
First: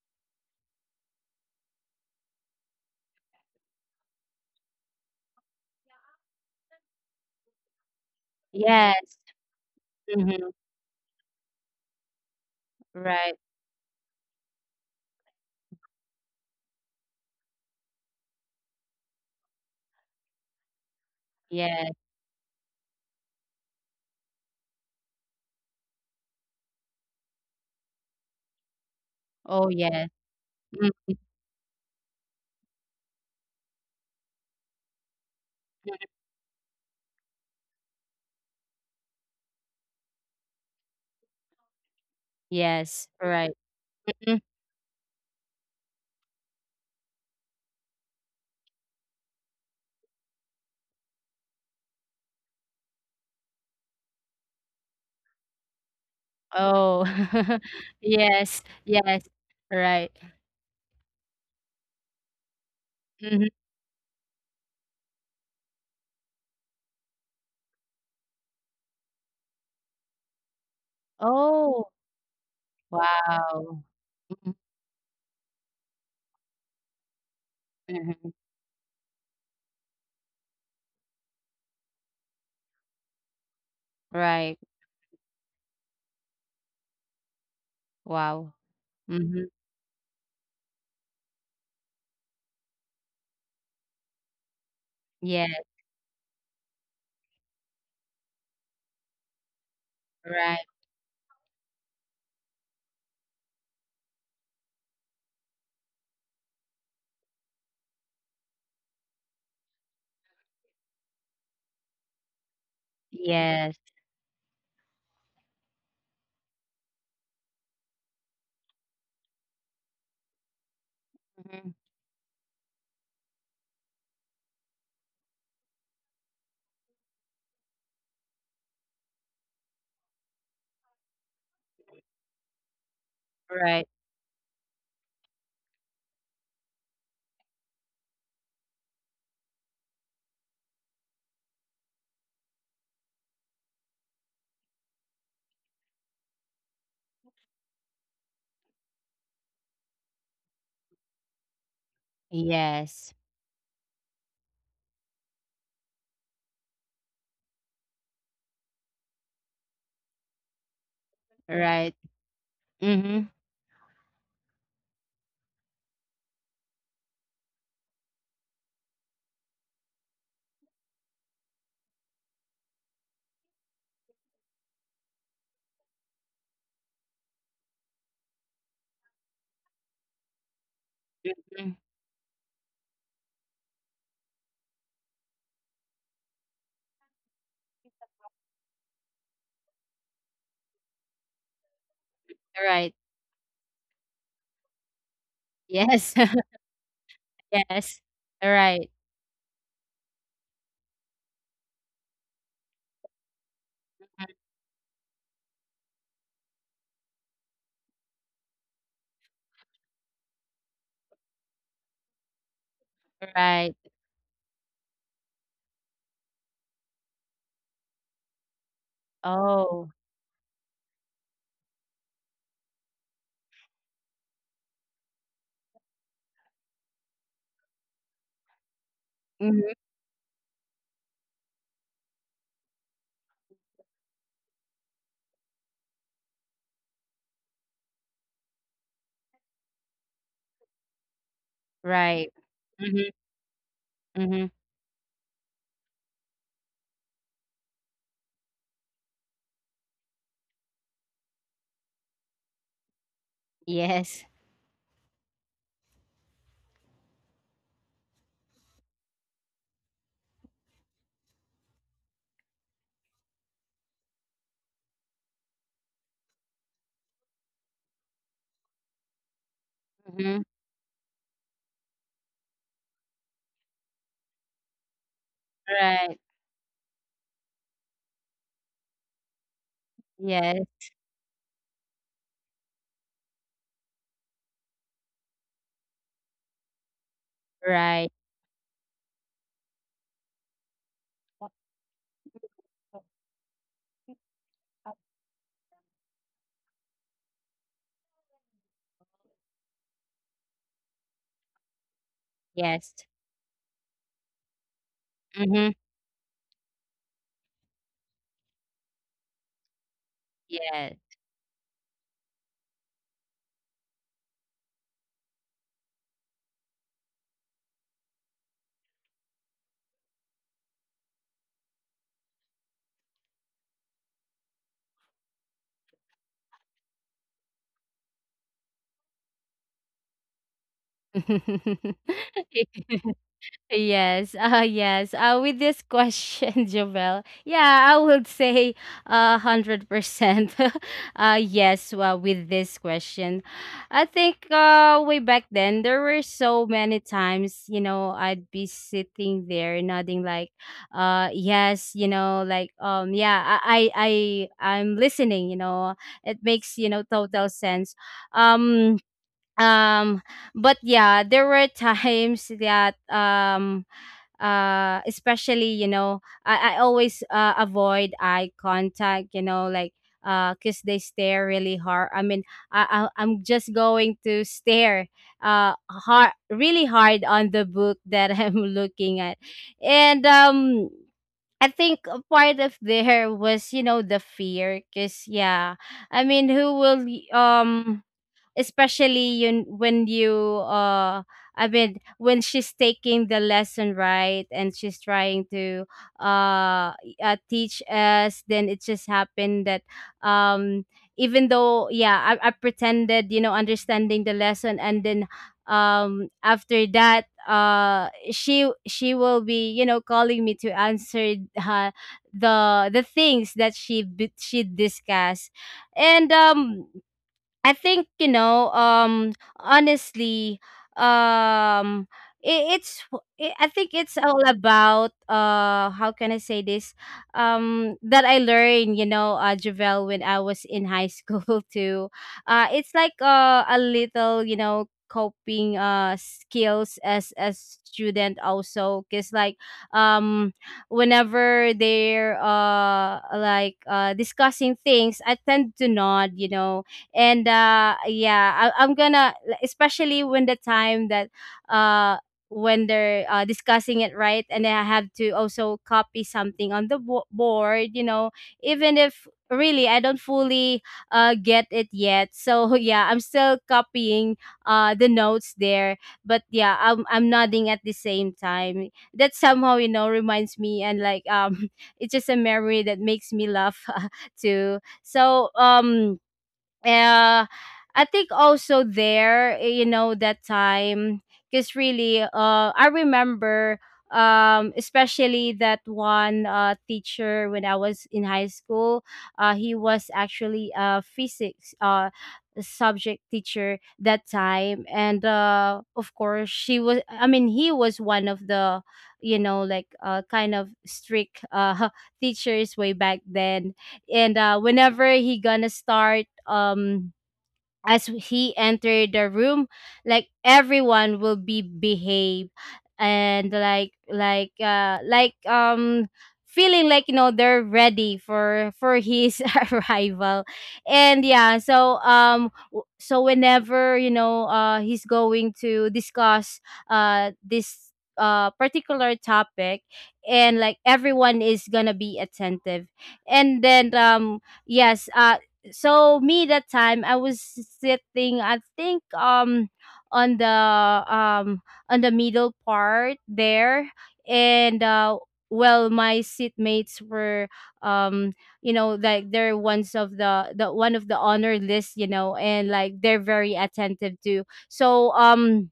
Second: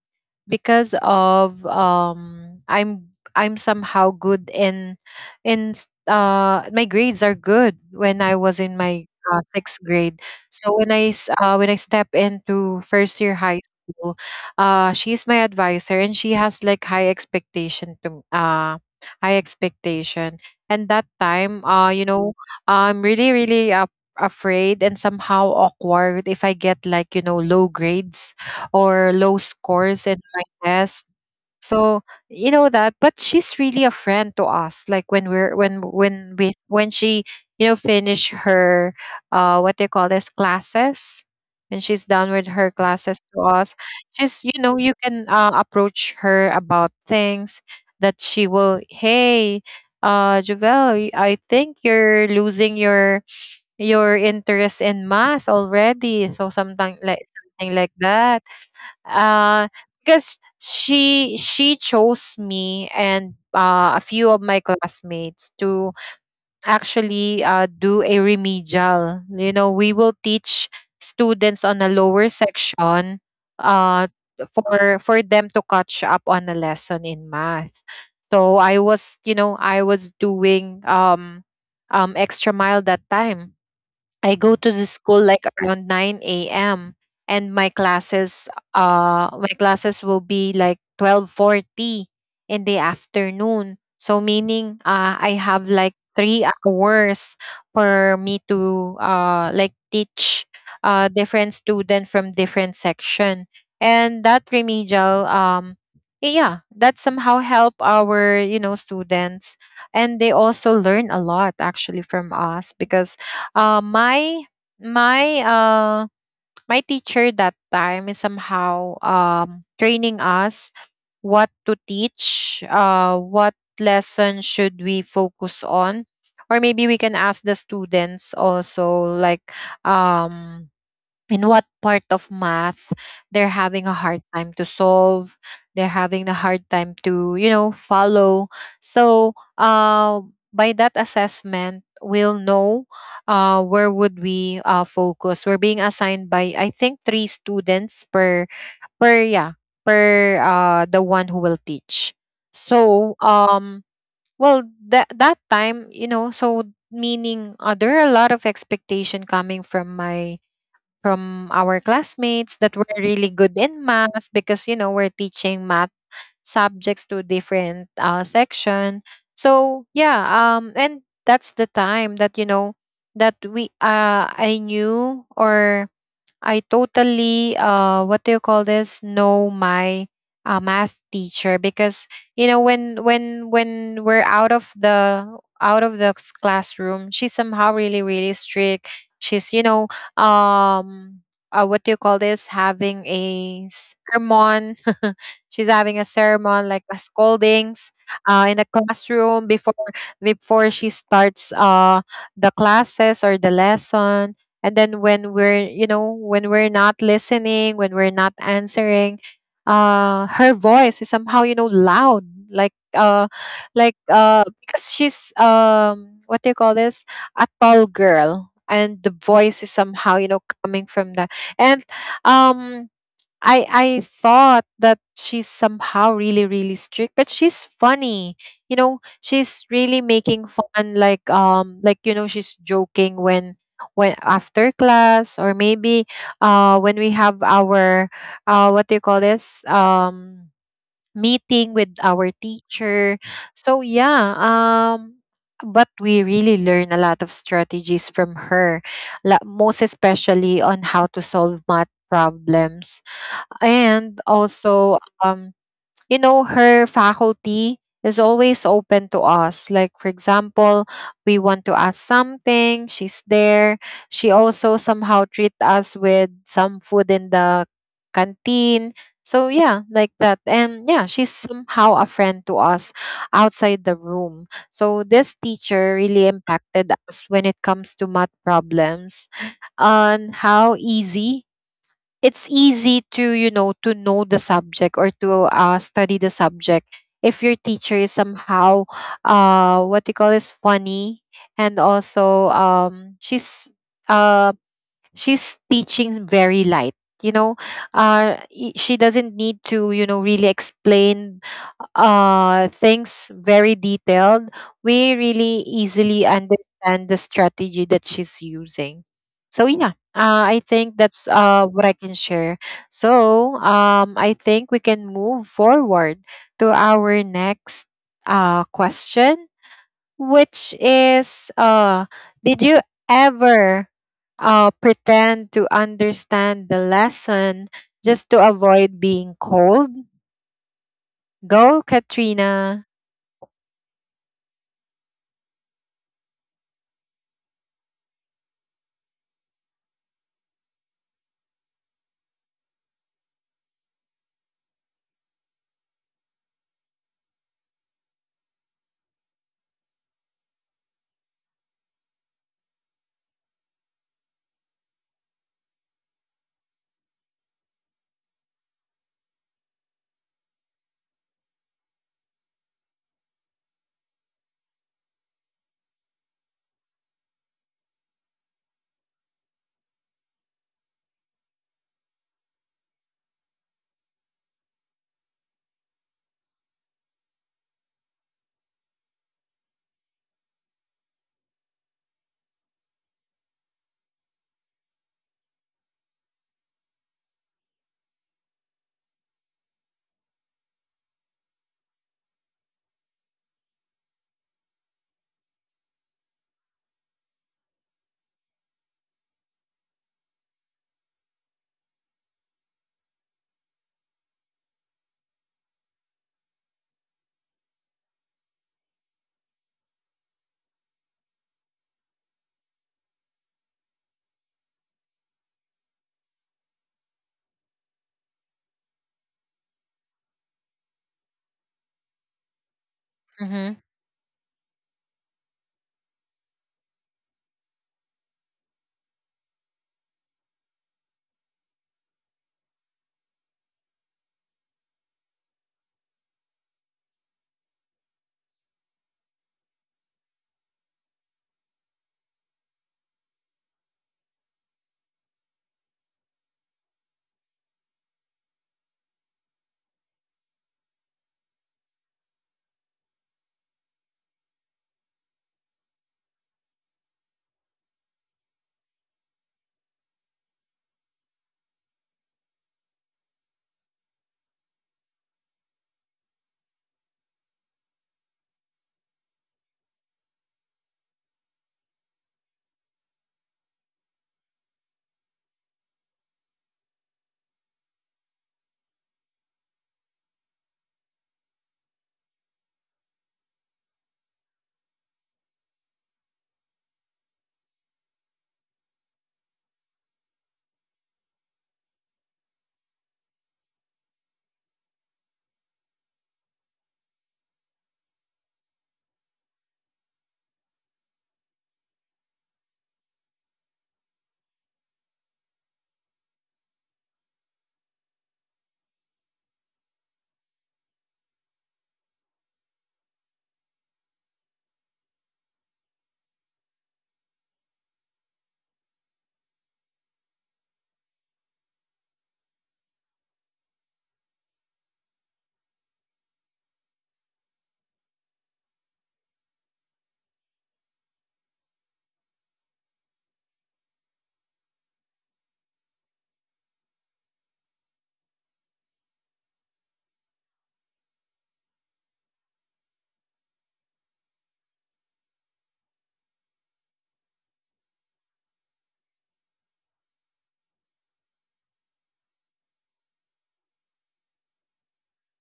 A: because of, I'm somehow good in my grades are good when I was in my
B: Yes.
A: sixth grade.
B: Mm-hmm.
A: So when when I step into first year
B: Right.
A: high school, she's my advisor and she has like high expectation to high expectation. And that time,
B: Yes.
A: you know, I'm really really afraid and somehow awkward if I get like, you know, low grades or low
B: Oh,
A: scores
B: yes.
A: in my test.
B: Mm,
A: So you know that, but she's really a friend to us. Like when we're when we when she, you know, finish her what they call this classes, when she's done with her
B: yes.
A: classes to
B: Right.
A: us,
B: Mm.
A: she's, you know, you can, approach her about things. That she will, hey, Javel, I think you're losing your interest in math already. So
B: Oh.
A: something like that,
B: Yes, yes.
A: uh
B: Right.
A: because she chose me and,
B: Hmm.
A: a few of my classmates to actually, do a remedial, you know, we will teach students on
B: Oh,
A: a lower section,
B: wow.
A: uh
B: Mm-hmm.
A: for them to catch up on a lesson in math.
B: Mhm.
A: So I was, you know, I was doing extra mile that time. I go
B: Right.
A: to the school like around 9 a.m. and my classes,
B: Wow. Mhm.
A: my classes will be like 12:40 in the afternoon. So meaning, I
B: Yes.
A: have like 3 hours for me to, like teach,
B: Right.
A: different student from different section. And that remedial, yeah, that somehow help our, you know, students, and they also learn a lot actually from us because
B: Yes.
A: uh, my my uh my teacher that time is somehow training us what
B: Mhm.
A: to teach, what lesson should we focus on, or maybe we can ask the students also, like, um and what part of math they're having
B: Right.
A: a hard time to solve, they're having a hard time to, you know, follow. So uh, by that assessment we'll know where would we, focus. We're being assigned by, I think, three students per per yeah the one who will teach.
B: Yes.
A: So well that that time, you know, so meaning, there are a lot of expectation coming from my from our
B: Right.
A: classmates that were
B: Mhm.
A: really good in math, because, you know, we're teaching math subjects to different, section. So yeah, and that's the time that, you know, that we I knew, or I totally, what do you call this? Know my math
B: Mm.
A: teacher because you know when we're out of the classroom, she's somehow really really strict. She's um what do you call this?
B: Right.
A: Having a sermon. She's
B: Yes.
A: having a sermon like a
B: Yes.
A: scoldings in the
B: Right.
A: classroom before she starts the classes or the lesson. And then when we're not listening, when we're not answering, her voice is somehow you know loud, like uh
B: Right.
A: like because she's what do you call this, a tall girl, and the
B: Oh.
A: voice is somehow you know coming from that. And um I thought that she's somehow really really strict, but she's funny.
B: Mhm.
A: She's really making fun. Like like she's joking when after class, or maybe when we have our what do you call this, meeting
B: Right.
A: with our
B: Mhm.
A: teacher. So
B: Mhm.
A: yeah. But we really learn a lot of strategies from her, most especially on how to solve math problems.
B: Yes.
A: And also, um her faculty is always open to us. Like, for example, we want to ask something, she's there. She also somehow treat us with some food in the canteen. So yeah, like
B: Mhm.
A: that. And yeah, she's somehow a friend to us outside the room. So this
B: Right.
A: teacher really impacted us when it comes to math problems, on
B: Yes.
A: how easy, it's easy to to know the subject, or to study the subject if your
B: Right.
A: teacher is somehow what you call is funny. And also, she's uh she's teaching very light. you know she doesn't need to really explain
B: Yes.
A: things very detailed.
B: Mhm.
A: We really easily understand the strategy that she's using. So yeah,
B: Yes.
A: I think that's what I can share. So I think we can move forward to our next question, which is, did you ever pretend to understand the lesson just to avoid being cold? Go, Katrina.
B: Yes, yes. With this question, Jovel, yeah, I would say 100%. Yes. Well, with this question, I think, way back then there were so many times, you know, I'd be sitting there nodding like, "Yes, you know, like, yeah, I'm listening." You know, it makes, total sense. Um, um, but yeah, there were times that, especially, I always, avoid eye contact, like, because they stare really hard, I mean, I'm just going to stare, hard, really hard, on the book that I'm looking at. And I think a part of there was, you know, the fear, cause yeah, I mean, who will, especially you when you, I mean, when she's taking the lesson, right, and she's trying to, uh, teach us, then it just happened that, um even though yeah, I pretended, understanding the lesson. And then, after that, she will be, calling me to answer, the things that she discussed. And I think, honestly, um i- it's I think it's
A: Mm-hmm.
B: all about, how can I say this, that I learned, Javel, when I was in high school too. It's like, a little, coping, skills as a student also, because like, um whenever they're, like, discussing things, I tend to nod. And yeah. I, I'm gonna especially when the time that, uh when they're, discussing it, right, and then I have to also copy something on the, board. Even if really I don't fully, get it yet, so yeah, I'm still copying, the notes there. But yeah, I'm nodding at the same time, that somehow, reminds me. And like, it's just a memory that makes me laugh too, so, uh, I think also there, you know, that time, because really, I remember, especially that one, teacher when I was in high school, he was actually a physics, subject teacher that time. And, of course, she was, I mean, he was one of the, like, kind of strict, teachers way back then. And whenever he gonna start, as he entered the room, like everyone will be behave, and like, like, feeling like, they're ready for his arrival. And yeah, so, so whenever, he's going to discuss, this, particular topic, and like everyone is gonna be attentive. And then, yes, so me, that time I was sitting, I think, on the um on the middle part there. And well, my seatmates were, um like, they're ones of the one of the honor list, and like they're very attentive too. So,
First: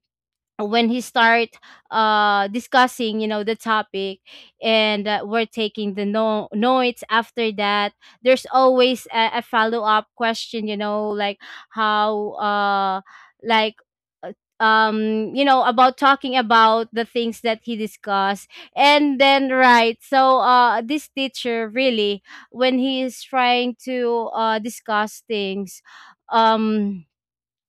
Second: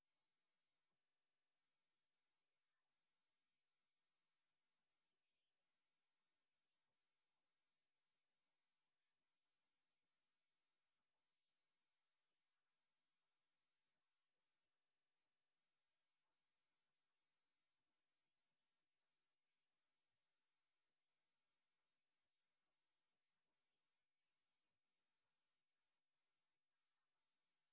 B: when he start, discussing, the topic, and we're taking the, no notes. After that, there's always a follow-up question, like, how, like, uh, about talking about the things that he discussed. And then, right, so, this teacher really, when he is trying to, discuss things, um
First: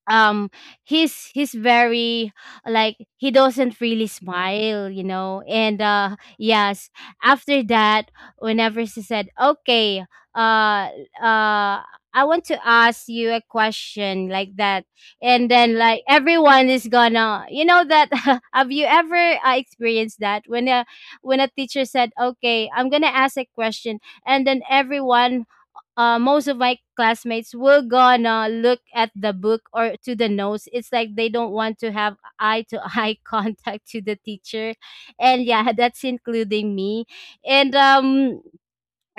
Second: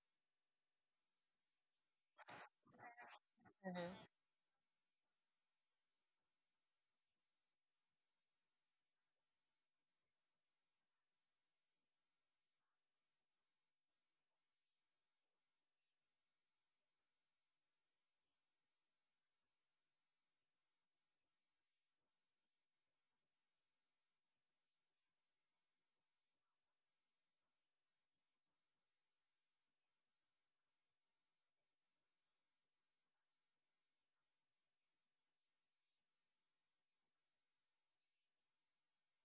B: um he's very, like, he doesn't really smile, you know. And yes, after that, whenever she said, "Okay, uh uh I want to ask you a question," like that, and then like everyone is gonna, that, "Have you ever, experienced that, when a teacher said, 'Okay, I'm gonna ask a question,' and then everyone most of my classmates were gonna look at the book or to the notes." It's like they don't want to have eye to eye contact to the teacher, and yeah, that's including me. And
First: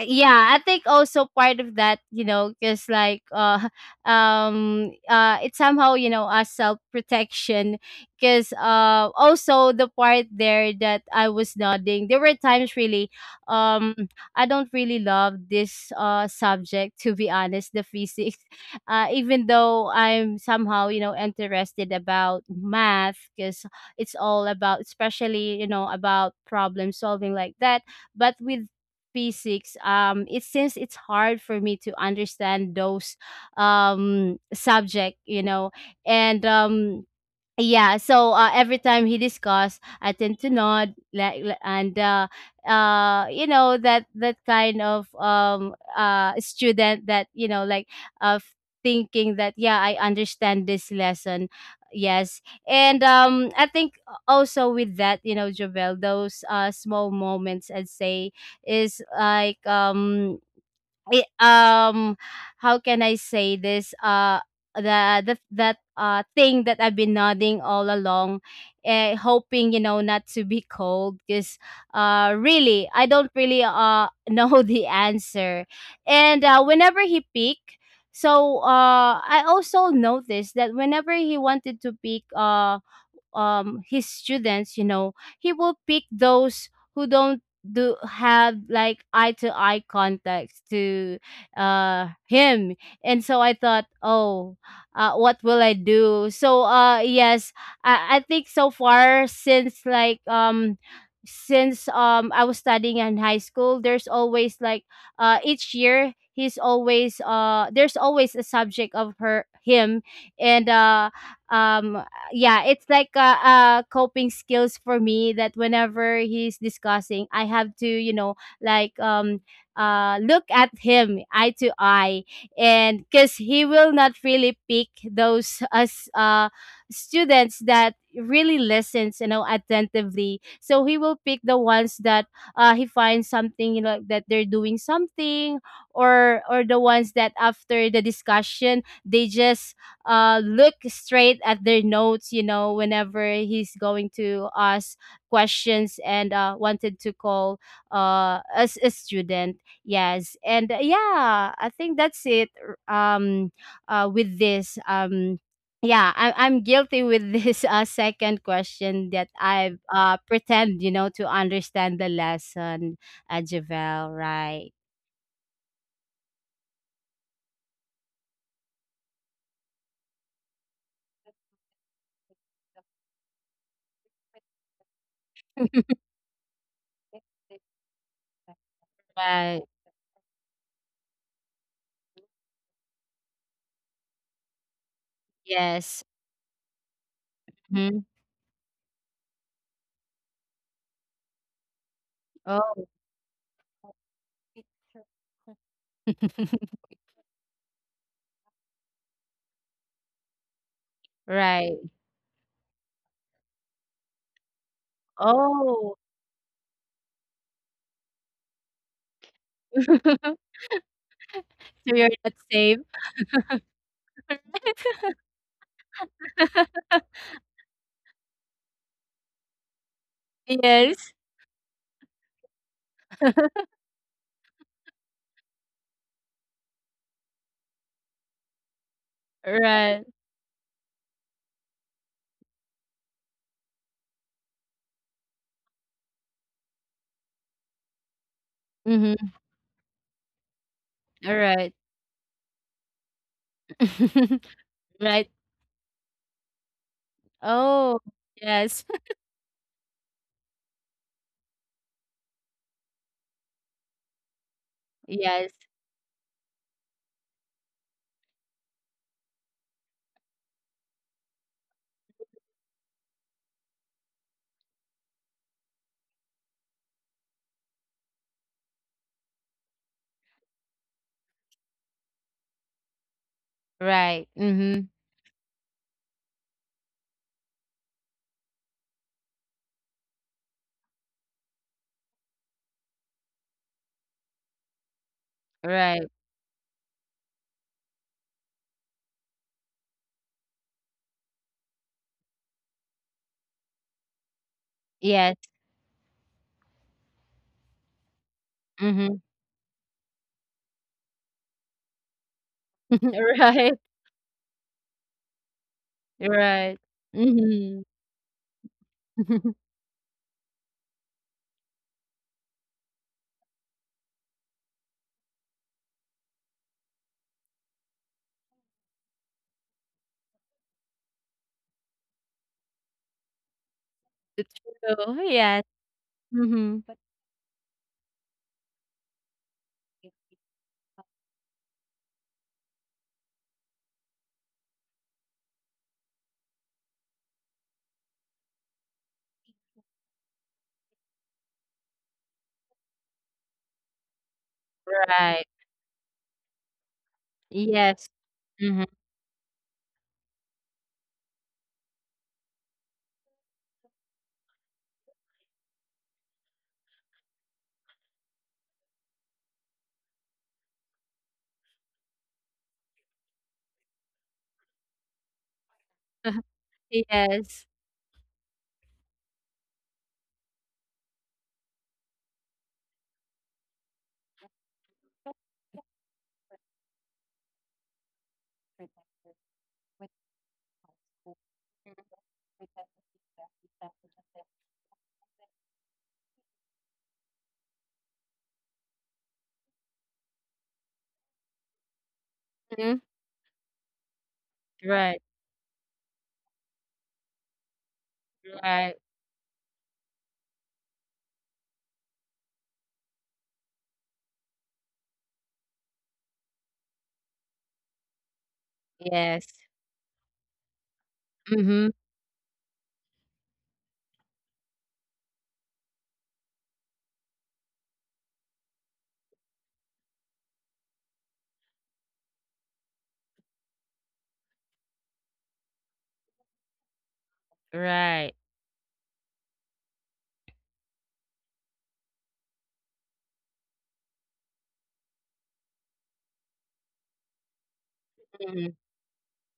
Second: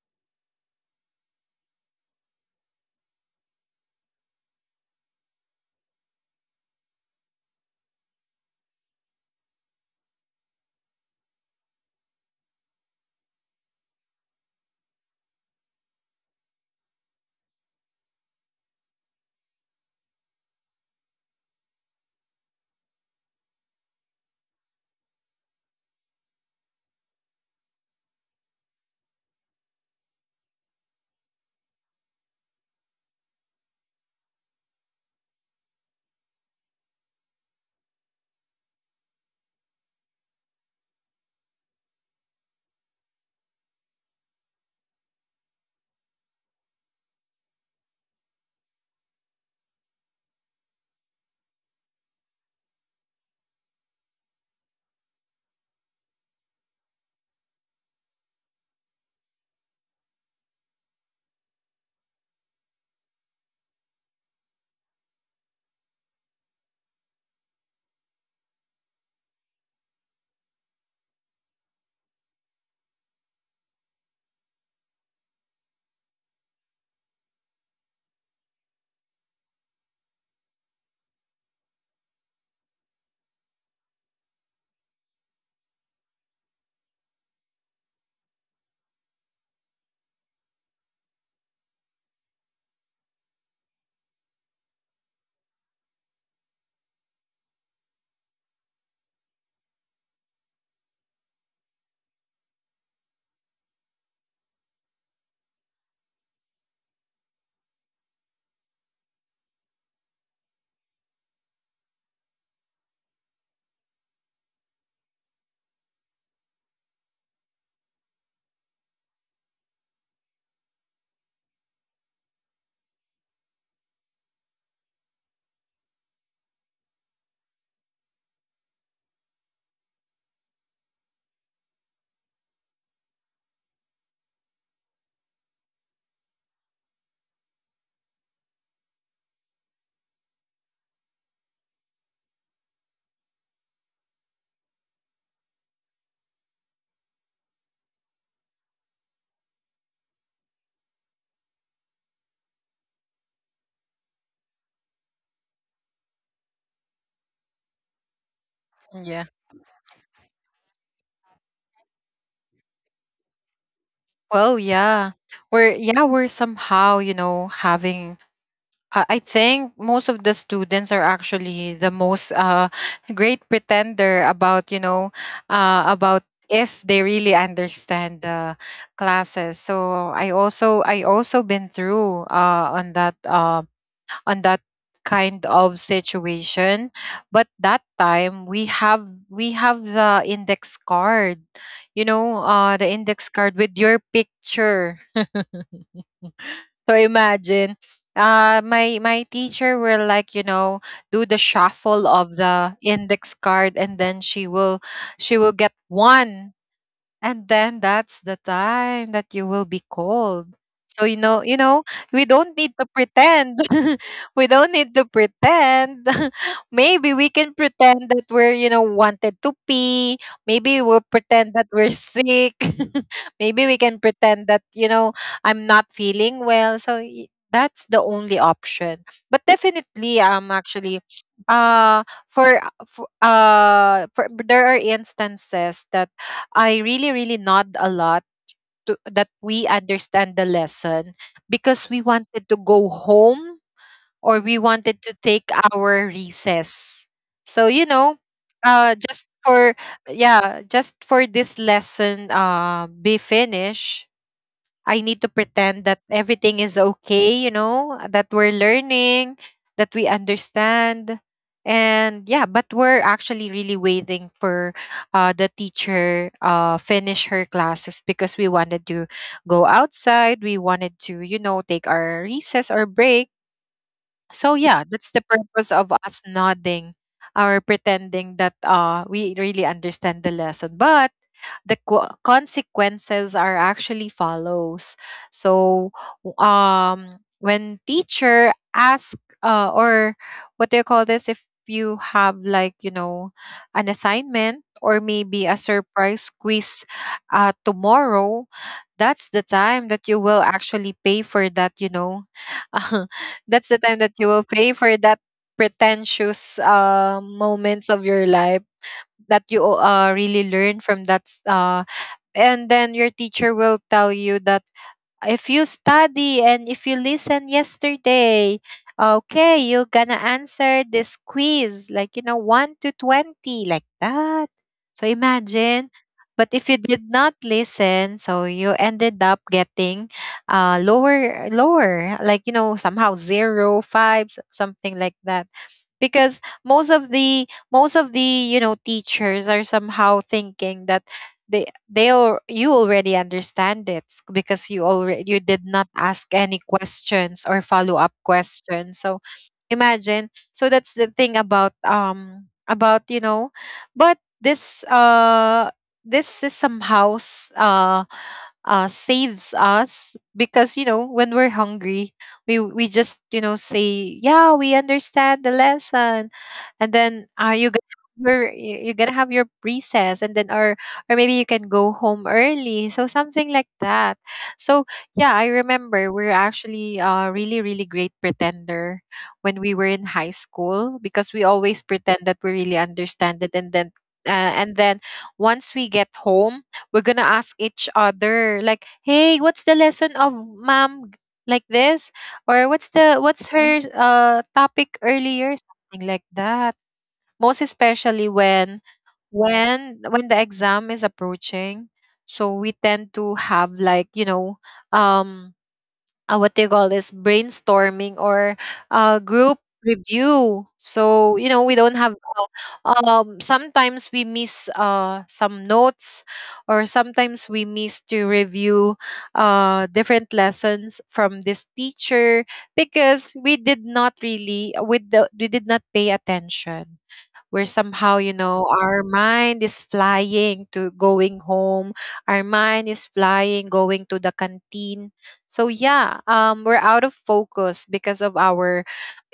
B: yeah, I think also part of that, you know, because like, it's somehow, a self-protection, because, also the part there that I was nodding, there were times really, um I don't really love this, subject, to be honest, the physics, even though I'm somehow, interested about math, because it's all about, especially, about problem solving, like that. But with P6, it, since it's hard for me to understand those, subject, you know. And yeah, so, every time he discuss, I tend to nod, like, and, you know, that kind of, student, that, like, of thinking that, yeah, I understand this lesson, yes. And, I think also, with that, you know, Jovel, those, small moments, I'd say, is like, it, um how can I say this, the that thing that I've been nodding all along, hoping, not to be cold, because, really, I don't really, know the answer. And whenever he peak, so, I also noticed that whenever he wanted to peak, his students, you know, he will pick those who don't do have like eye to eye contact to, him. And so I thought, "Oh, what will I do?" So, yes. I think so far, since like, since, I was studying in high school, there's always like, each year, he's always, there's always a subject of her him. And uh um yeah, it's like a coping skills for me, that whenever he's discussing, I have tolike um look at him eye to eye. And cuz he will not really pick those us students that really listens attentively. So he will pick the ones that he finds something that they're doing something, or the ones that after the discussion they just look straight at their notes, whenever he's going to ask questions and wanted to call as a student. Yes, and yeah, I think that's it. R- um uh with this, yeah, I'm guilty with this second
A: Yeah.
B: question that I pretend to understand the lesson, Javel,
A: Well,
B: right?
A: yeah. We're, yeah, we're somehow, having. I think most of the students are actually the most great pretender about, uh, about if they really understand the classes.
B: Right.
A: So I also been through, on that kind of
B: Yes.
A: situation. But that
B: Mhm.
A: time we have, we have the index card, the
B: Oh.
A: index card with your picture. So imagine, my teacher will, like, do the
B: Right.
A: shuffle of the index card, and then she will get
B: Oh.
A: one, and then that's the time that you will be called. So
B: So
A: we
B: you're not
A: don't need to
B: safe.
A: pretend. We don't need to pretend. Maybe we can pretend that we're, wanted to pee. Maybe we'll
B: Yes.
A: pretend that we're sick. Maybe we can pretend that, I'm not feeling well. So that's the only option. But definitely,
B: Right.
A: I'm actually, uh for, for there are instances that I really, really nod a lot, to, that
B: Mm-hmm.
A: we understand the lesson,
B: All
A: because
B: right.
A: we wanted to go home, or we wanted to take
B: Right.
A: our recess. So,
B: Oh, yes.
A: just for, yeah, just for this lesson be finished, I need to
B: Yes.
A: pretend that everything is okay, that we're learning, that we understand. And yeah, but we're actually really waiting for the teacher finish her classes, because we wanted to go outside. We wanted to, take our recess or break.
B: Right.
A: So yeah,
B: Mm-hmm.
A: that's the purpose of us nodding or pretending that we really understand the lesson. But the consequences are actually follows. So,
B: Right.
A: when teacher ask, or what do you call this, if you have, like, an assignment, or
B: Yes.
A: maybe a surprise quiz tomorrow,
B: Mm-hmm.
A: that's the time that you will actually pay for that. That's the
B: Right.
A: time that you will pay for that pretentious
B: Right. Mm-hmm.
A: moments of your life, that you really learn from that. And then your teacher will tell you that, if you study and if you listen yesterday, okay, you're gonna answer this quiz, like, 1 to 20, like that.
B: It's
A: So
B: true. Yes.
A: imagine. But if you
B: Mm-hmm.
A: did not listen, so you ended up getting lower, like, somehow zero five something like that. Because most of the teachers are somehow thinking that you already understand it, because
B: Right.
A: you did not ask any questions or follow
B: Yes.
A: up
B: Mm-hmm.
A: questions. So imagine. So that's the thing about, but this is somehow, saves us, because when we're hungry, we just, say yeah, we understand the lesson, and then are
B: Yes.
A: you gonna your you- you're gonna have your recess, and then, or, maybe you can go home early, so something like that. So yeah, I remember we're actually a really really great pretender when we were in high school, because we always pretend that we really understand it, and then once we get home, we're gonna ask each other, like, hey, what's the lesson of mom like this, or what's
B: Mhm.
A: the what's her topic
B: Right.
A: earlier, something like that, most especially when
B: Right.
A: when the exam is approaching. So we tend to have, like, um what they call this, brainstorming, or
B: Yes.
A: group review. So, we
B: Mhm.
A: don't have, sometimes we miss some notes, or sometimes we miss to review different lessons from this teacher, because we did not really we, do, we did not pay attention. We're somehow,
B: Right.
A: our mind is flying to going home. Our mind is flying going to the canteen. So yeah. We're out of focus because of
B: Mhm.
A: our,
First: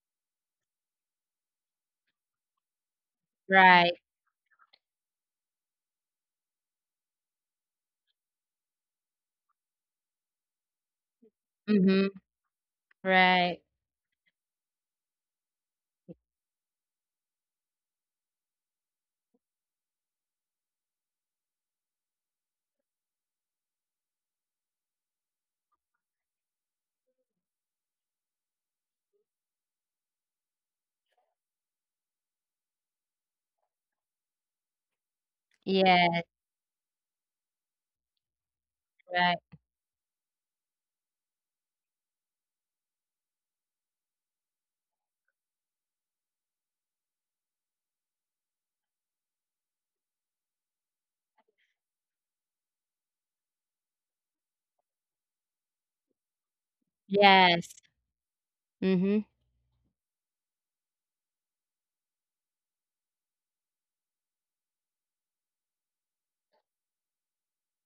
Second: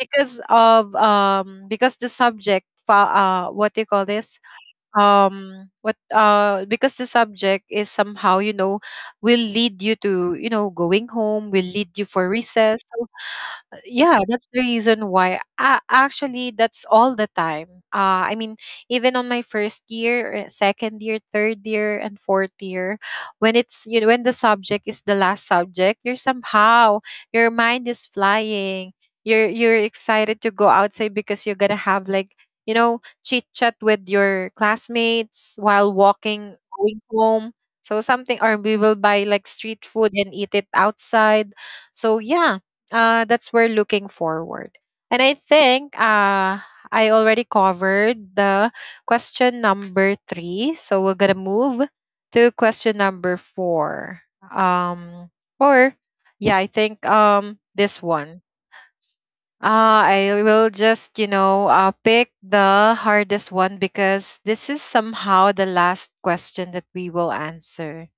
A: because of because the subject, what do you
B: Right.
A: call this? What because the subject is somehow, will lead you to, going home. Will lead you for
B: Mhm.
A: recess. So
B: Right.
A: yeah, that's the reason why, actually, that's all the time. I mean, even on my first year, second year, third year, and fourth year, when it's you know when the subject is the last subject, you're somehow, your mind is flying, you're excited to go outside, because you're gonna have, like, chit chat with your classmates while walking
B: Yes.
A: going home, so something, or we will buy, like, street
B: Right.
A: food and eat it outside. So yeah, that's we're looking forward. And I think, I already covered the question number three. So we're gonna move to question number four. Um, or Yeah, I think,
B: Yes.
A: this one.
B: Mhm.
A: I will just, pick the hardest one, because this is somehow the last question that we will answer.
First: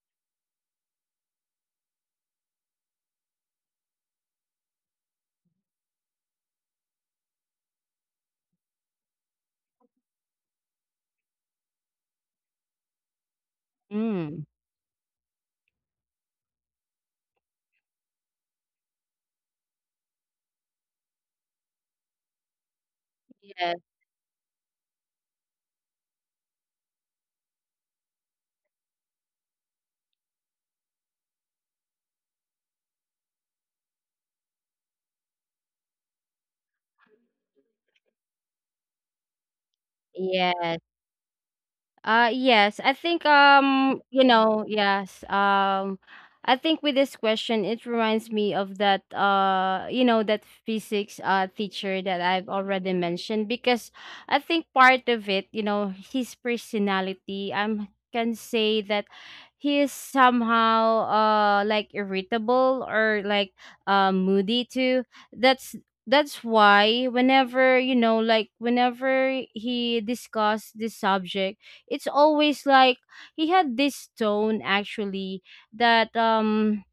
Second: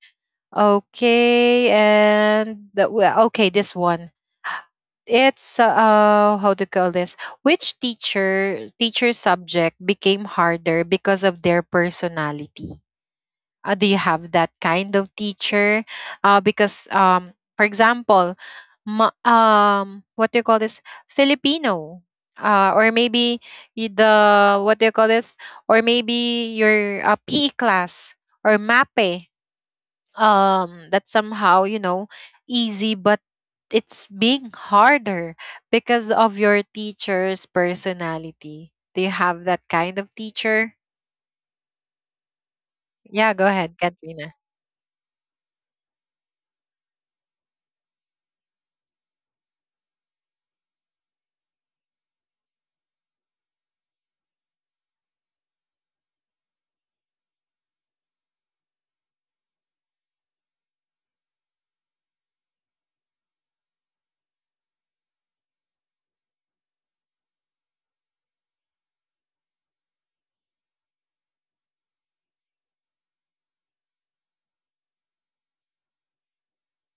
A: Okay, well, okay, this one, it's, how to call this, which teacher subject became harder because of their personality? Do you have that
B: Mm.
A: kind of teacher? Because, for example, what do you call this, Filipino, or maybe,
B: Yes.
A: y- the what do you call this, or maybe your, PE class, or MAPE, that's somehow, easy, but it's being harder because of your teacher's personality. Do you have that kind of teacher?
B: Yes. Yes, I
A: Yeah,
B: think
A: go ahead, Katrina.
B: yes. I think with this question it reminds me of that you know that physics teacher that I've already mentioned, because I think part of it, you know, his personality, I can say that he is somehow like irritable, or like moody too. That's that's why whenever, like, whenever he discussed this subject, it's always like he had this tone actually that,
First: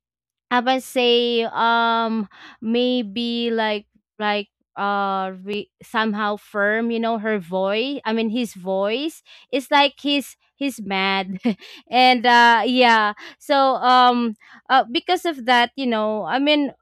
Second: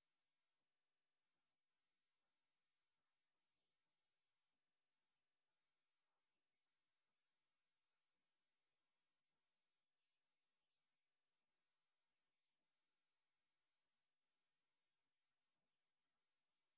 B: I would say, maybe like, somehow firm, her voice, I mean his voice is like he's mad. and yeah, so because of that, I mean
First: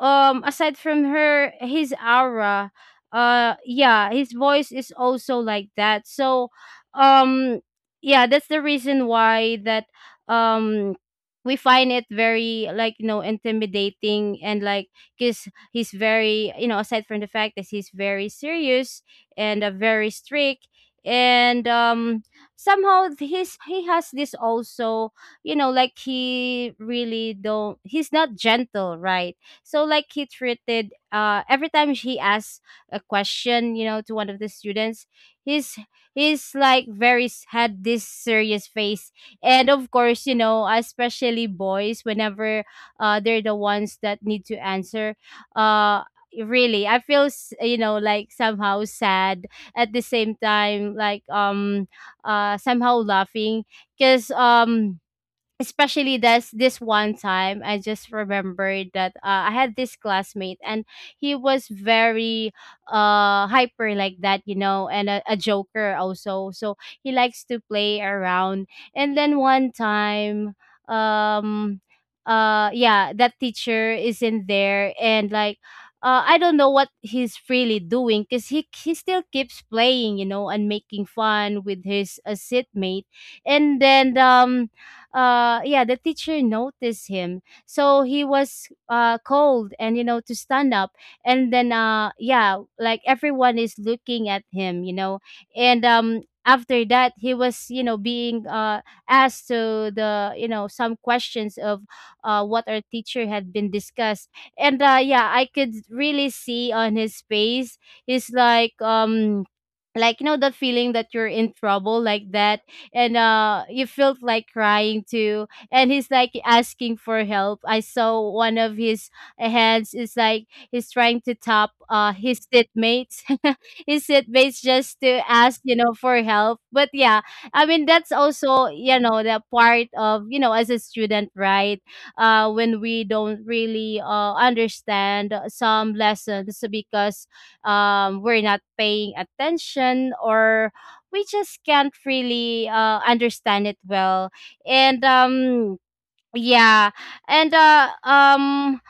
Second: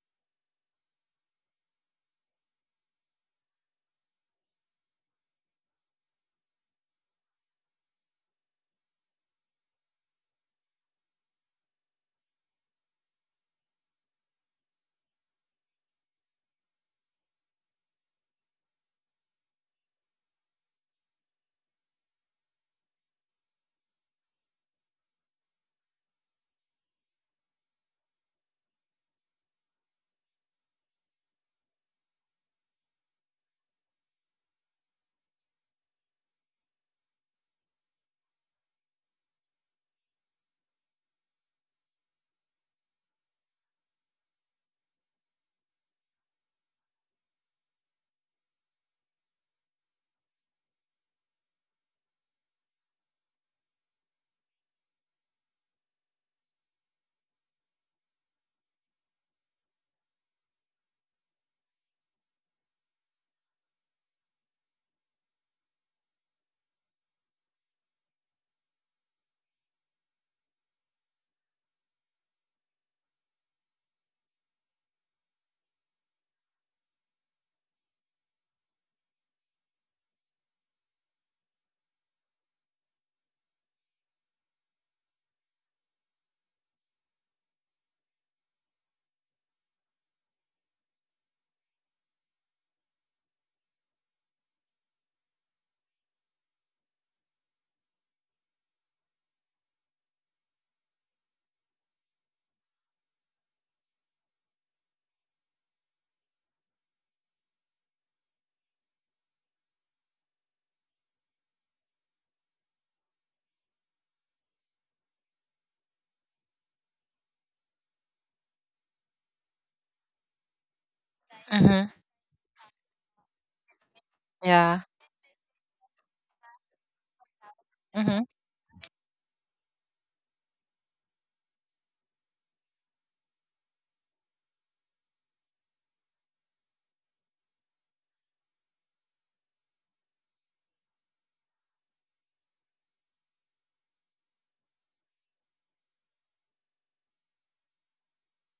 B: um aside from her his aura, yeah, his voice is also like that. So um yeah, that's the reason why that um we find it very like, intimidating, and like because he's very, aside from the fact that he's very serious and very strict. And, somehow his he has this also, you know, like he really don't, he's not gentle, right? So like he treated every time he asks a question, you know, to one of the students, he's he's like, had this serious face. And of course, you know, especially boys, whenever they're the ones that need to answer, uh really I feel somehow sad, at the same time like somehow laughing. Because, especially this one time I just remembered that, I had this classmate and he was very hyper, like that, you know, and a joker also, so he likes to play around. And then one time, um yeah, that teacher is in there, and like, I don't know what he's really doing, because he still keeps playing, you know, and making fun with his, seatmate. And then, yeah, the teacher noticed him, so he was cold and, to stand up. And then yeah, like everyone is looking at him, you know. And, after that he was, you know, being asked to the, you know, some questions of what our teacher had been discussed. And yeah, I could really see on his face, he's like, like you know the feeling that you're in trouble, like that. And he felt like crying too, and he's like asking for help. I saw one of his, hands is like he's trying to tap
A: Mm-hmm.
B: his seatmates his seatmates just
A: Yeah.
B: to ask, you know, for help, but yeah. I mean that's
A: Mm-hmm.
B: also, you know, the part of, you know, as a student, right? When we don't really understand some lessons, because, we're not paying attention, or we just can't really, understand it well. And, yeah. and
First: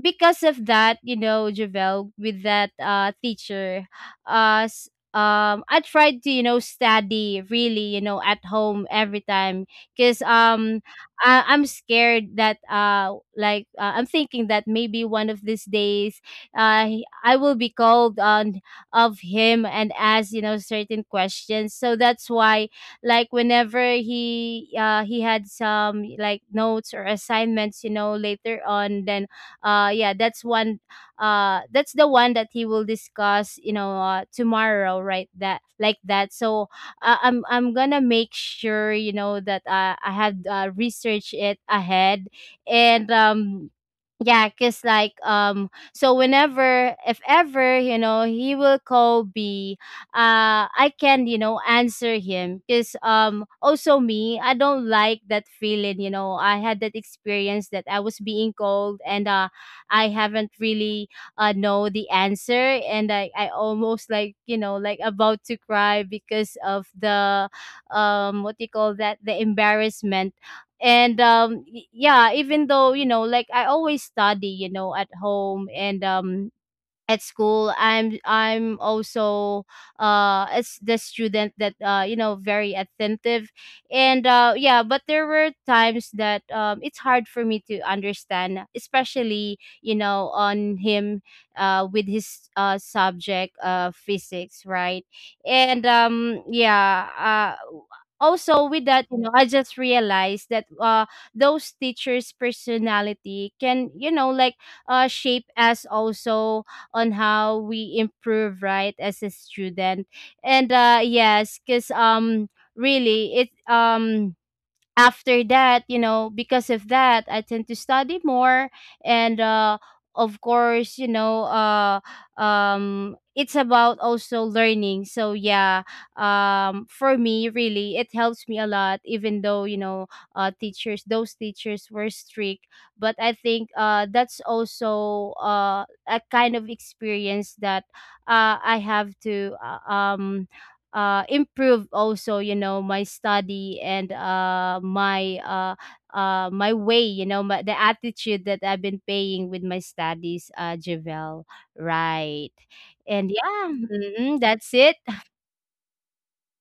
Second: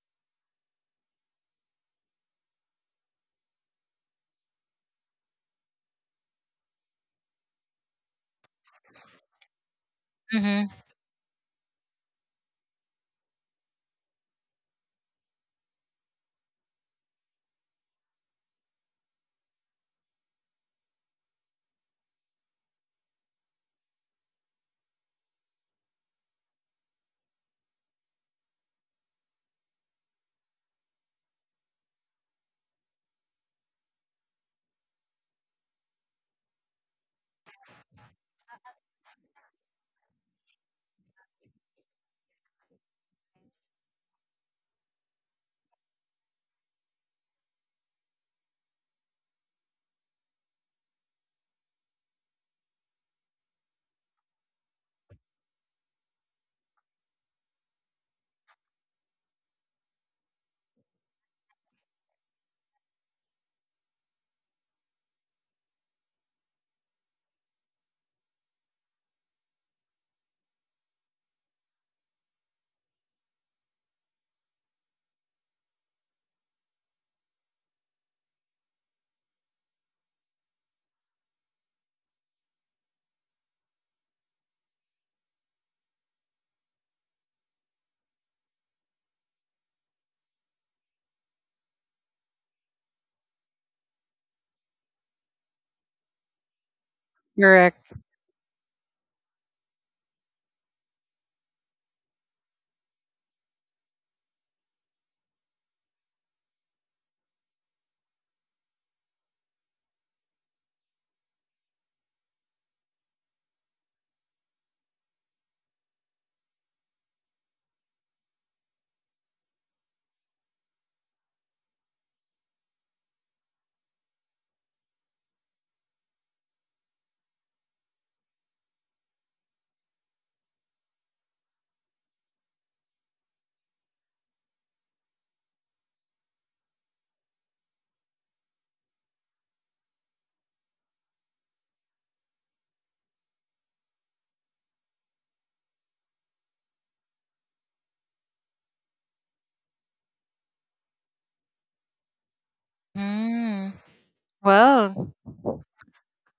B: Because of that, you know, Javel, with that teacher, uh s- I tried to, you know, study really, you know, at home every time. Because
A: Mm-hmm.
B: I'm scared that, I'm thinking that maybe one of these days I will be called on of him and ask, you know, certain questions. So that's why, like, whenever he had some like notes or assignments, you know, later on. Then yeah, that's the one that he will discuss, you know, tomorrow, right, that like that. So I'm gonna make sure, you know, that, I have, researched it ahead. And, yeah, because like, so whenever, if ever, you know, he will call b, I can, you know, answer him. Because also me, I don't like that feeling, you know, I had that experience that I was being called, and I haven't really, know the answer, and I almost, like, you know, like, about to cry because of the, what do you call that, the embarrassment. And, yeah, even though, you know, like, I always study, you know, at home, and, at school, I'm also as the student that you know very attentive. And yeah, but there were times that, it's hard for me to understand, especially, you know, on him, with his subject, physics, right? And, yeah.
A: Correct.
B: Also, with that, you know, I just realized that those teachers personality can, you know, like, shape us also on how we improve, right, as a student. And yes, because, really it, after that, you know, because of that, I tend to study more and of course, you know, it's about also learning. So yeah, for me really, it helps me a lot, even though, you know, teachers those teachers were strict, but I think that's also a kind of experience that I have to, improve also, you know, my study and, my, my way, you know, my, the attitude that I've been paying with my studies, Javel, right. And yeah,
A: Mm.
B: hmm, that's it.
A: Well,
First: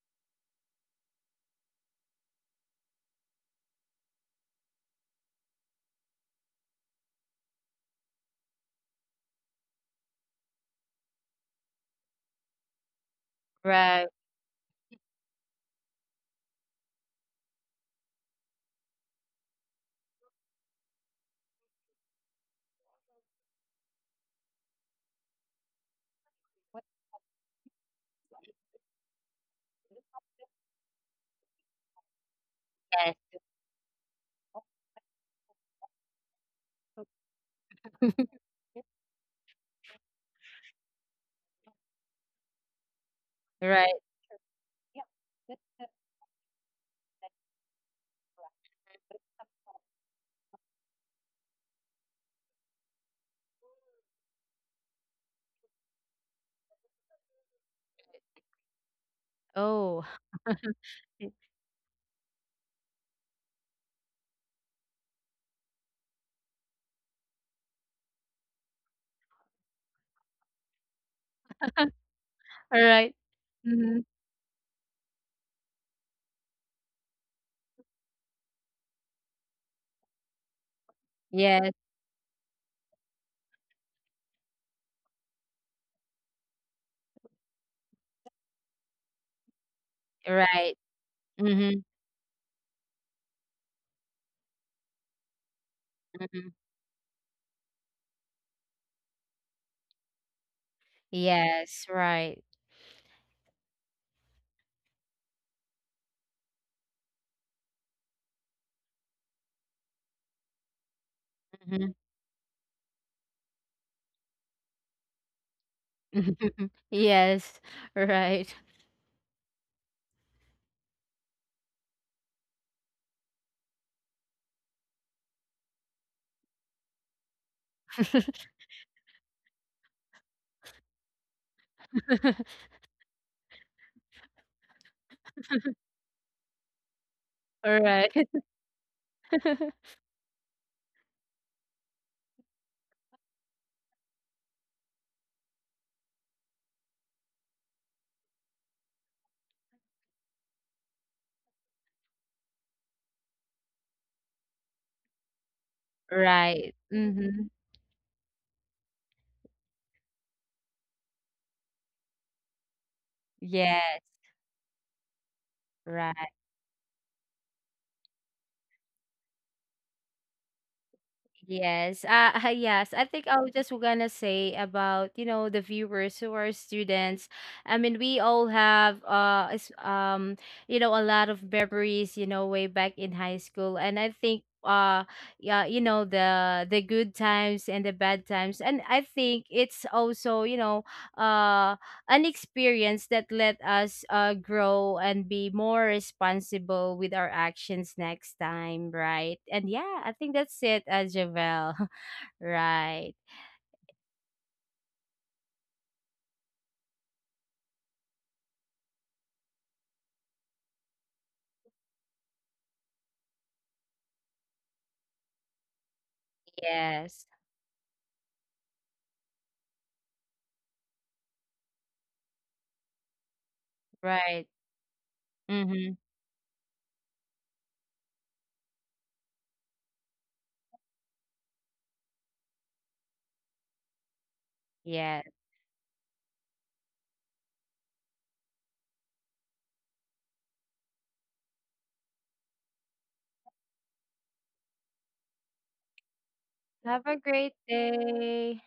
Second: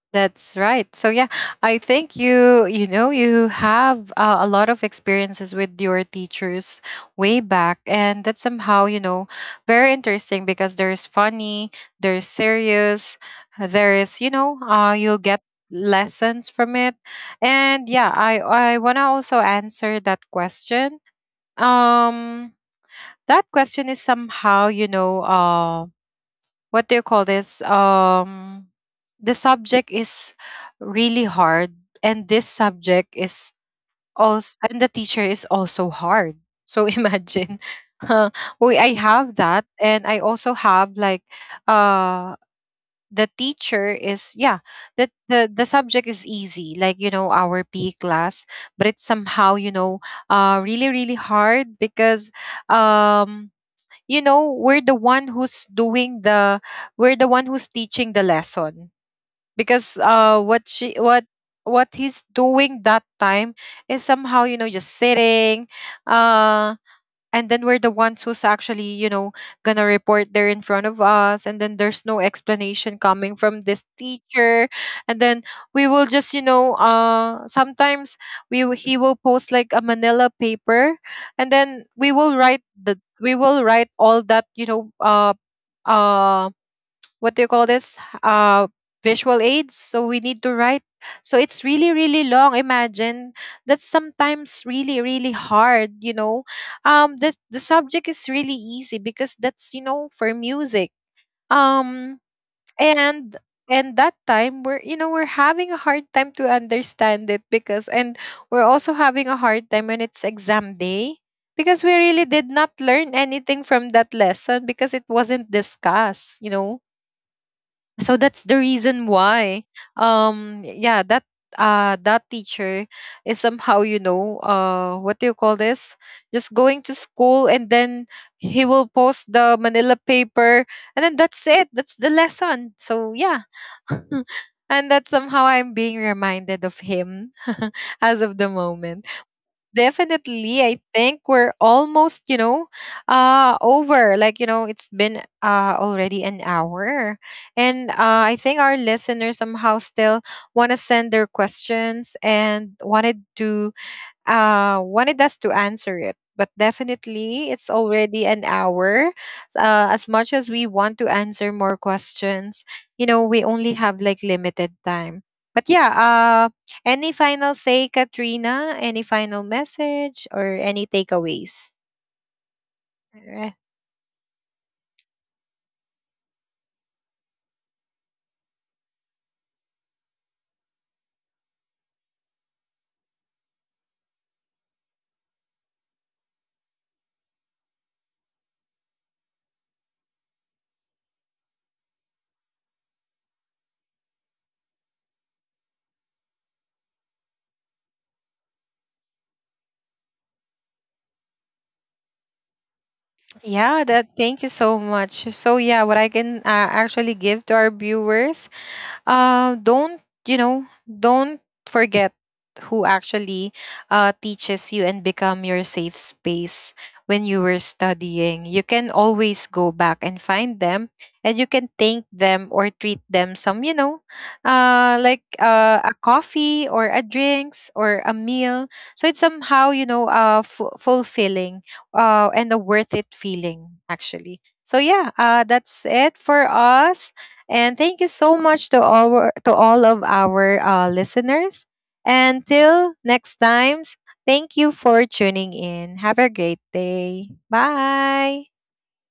A: that's right. So yeah, I think you, you know you have, a lot of experiences with your teachers way back, and that's somehow, very interesting, because there's funny, there's serious, there is,
B: Right.
A: you'll get lessons from it. And yeah, I wanna also answer that question. Um, that question is somehow, what do you call this? The subject is really hard, and this subject is
B: Yes.
A: also, and the teacher is also hard. So imagine, uh, we I have that, and I also have, like, uh, the teacher is, yeah,
B: Right.
A: the subject is easy, like, our PE class, but it's somehow, really really hard. Because, um we're the one who's doing the, we're the one who's teaching the lesson, because
B: Oh.
A: what she what he's doing that time is somehow, just sitting, uh and then we're the ones who's actually, gonna report there in front of us, and then there's no explanation
B: All
A: coming from
B: right.
A: this
B: Mhm.
A: teacher. And then we will just, sometimes, he will post, like, a manila paper, and then we
B: Yes.
A: will write all that, um what do you call this, uh visual aids, so we need to write,
B: Right.
A: so it's really
B: Mm-hmm.
A: really long, imagine. That's sometimes really really hard,
B: Mm-hmm.
A: the subject is really easy, because that's, for music. um
B: Yes. Right.
A: and and that time, we're you know we're having a hard time to understand it, because, and we're also having a hard time when it's exam day, because we really
B: Mhm.
A: did not learn anything from that lesson because it wasn't discussed,
B: Yes.
A: so that's the
B: Right.
A: reason why. Yeah, that teacher is somehow, what do you call this, just going to school, and then he will post the manila paper, and then that's it, that's the lesson. So yeah. And that somehow I'm being reminded of him as
B: All
A: of the
B: right.
A: moment. Definitely, I think we're almost, over. Like, it's been already an hour. And I think our listeners somehow still want to send their questions, and wanted to, wanted us to answer it. But
B: Right.
A: definitely, it's
B: Hmm.
A: already an hour. As much as we want to answer more questions, we only have like
B: Yes,
A: limited time. But yeah,
B: right.
A: any final say, Katrina? Any final message or any takeaways?
B: Yes. Yes, I
A: Alright.
B: think I was just gonna say about, you know, the viewers who are students. I mean, we all have you know, a lot of memories, you know, way back in high school. And I think yeah, you know, the good times and the bad times. And I think it's also, you know, uh an experience that let us, grow and be more responsible with our actions next time, right? And yeah, I think that's it, Javel. Right.
A: Yeah, that. Thank you so much. So yeah, what I can, actually give to our viewers, don't, don't forget who actually, teaches you and become your safe space when you were
B: Yes.
A: studying. You can always go back and find them, and you can thank them or treat them some,
B: Right.
A: like, a
B: Mm-hmm.
A: coffee or a drinks or a meal. So it's somehow, fulfilling, and a worth it feeling actually. So yeah,
B: Yes.
A: that's it for us. And thank you so much to all, of our, listeners. And till next times, thank you for tuning in. Have a great day.
B: Have a great
A: Bye.
B: day.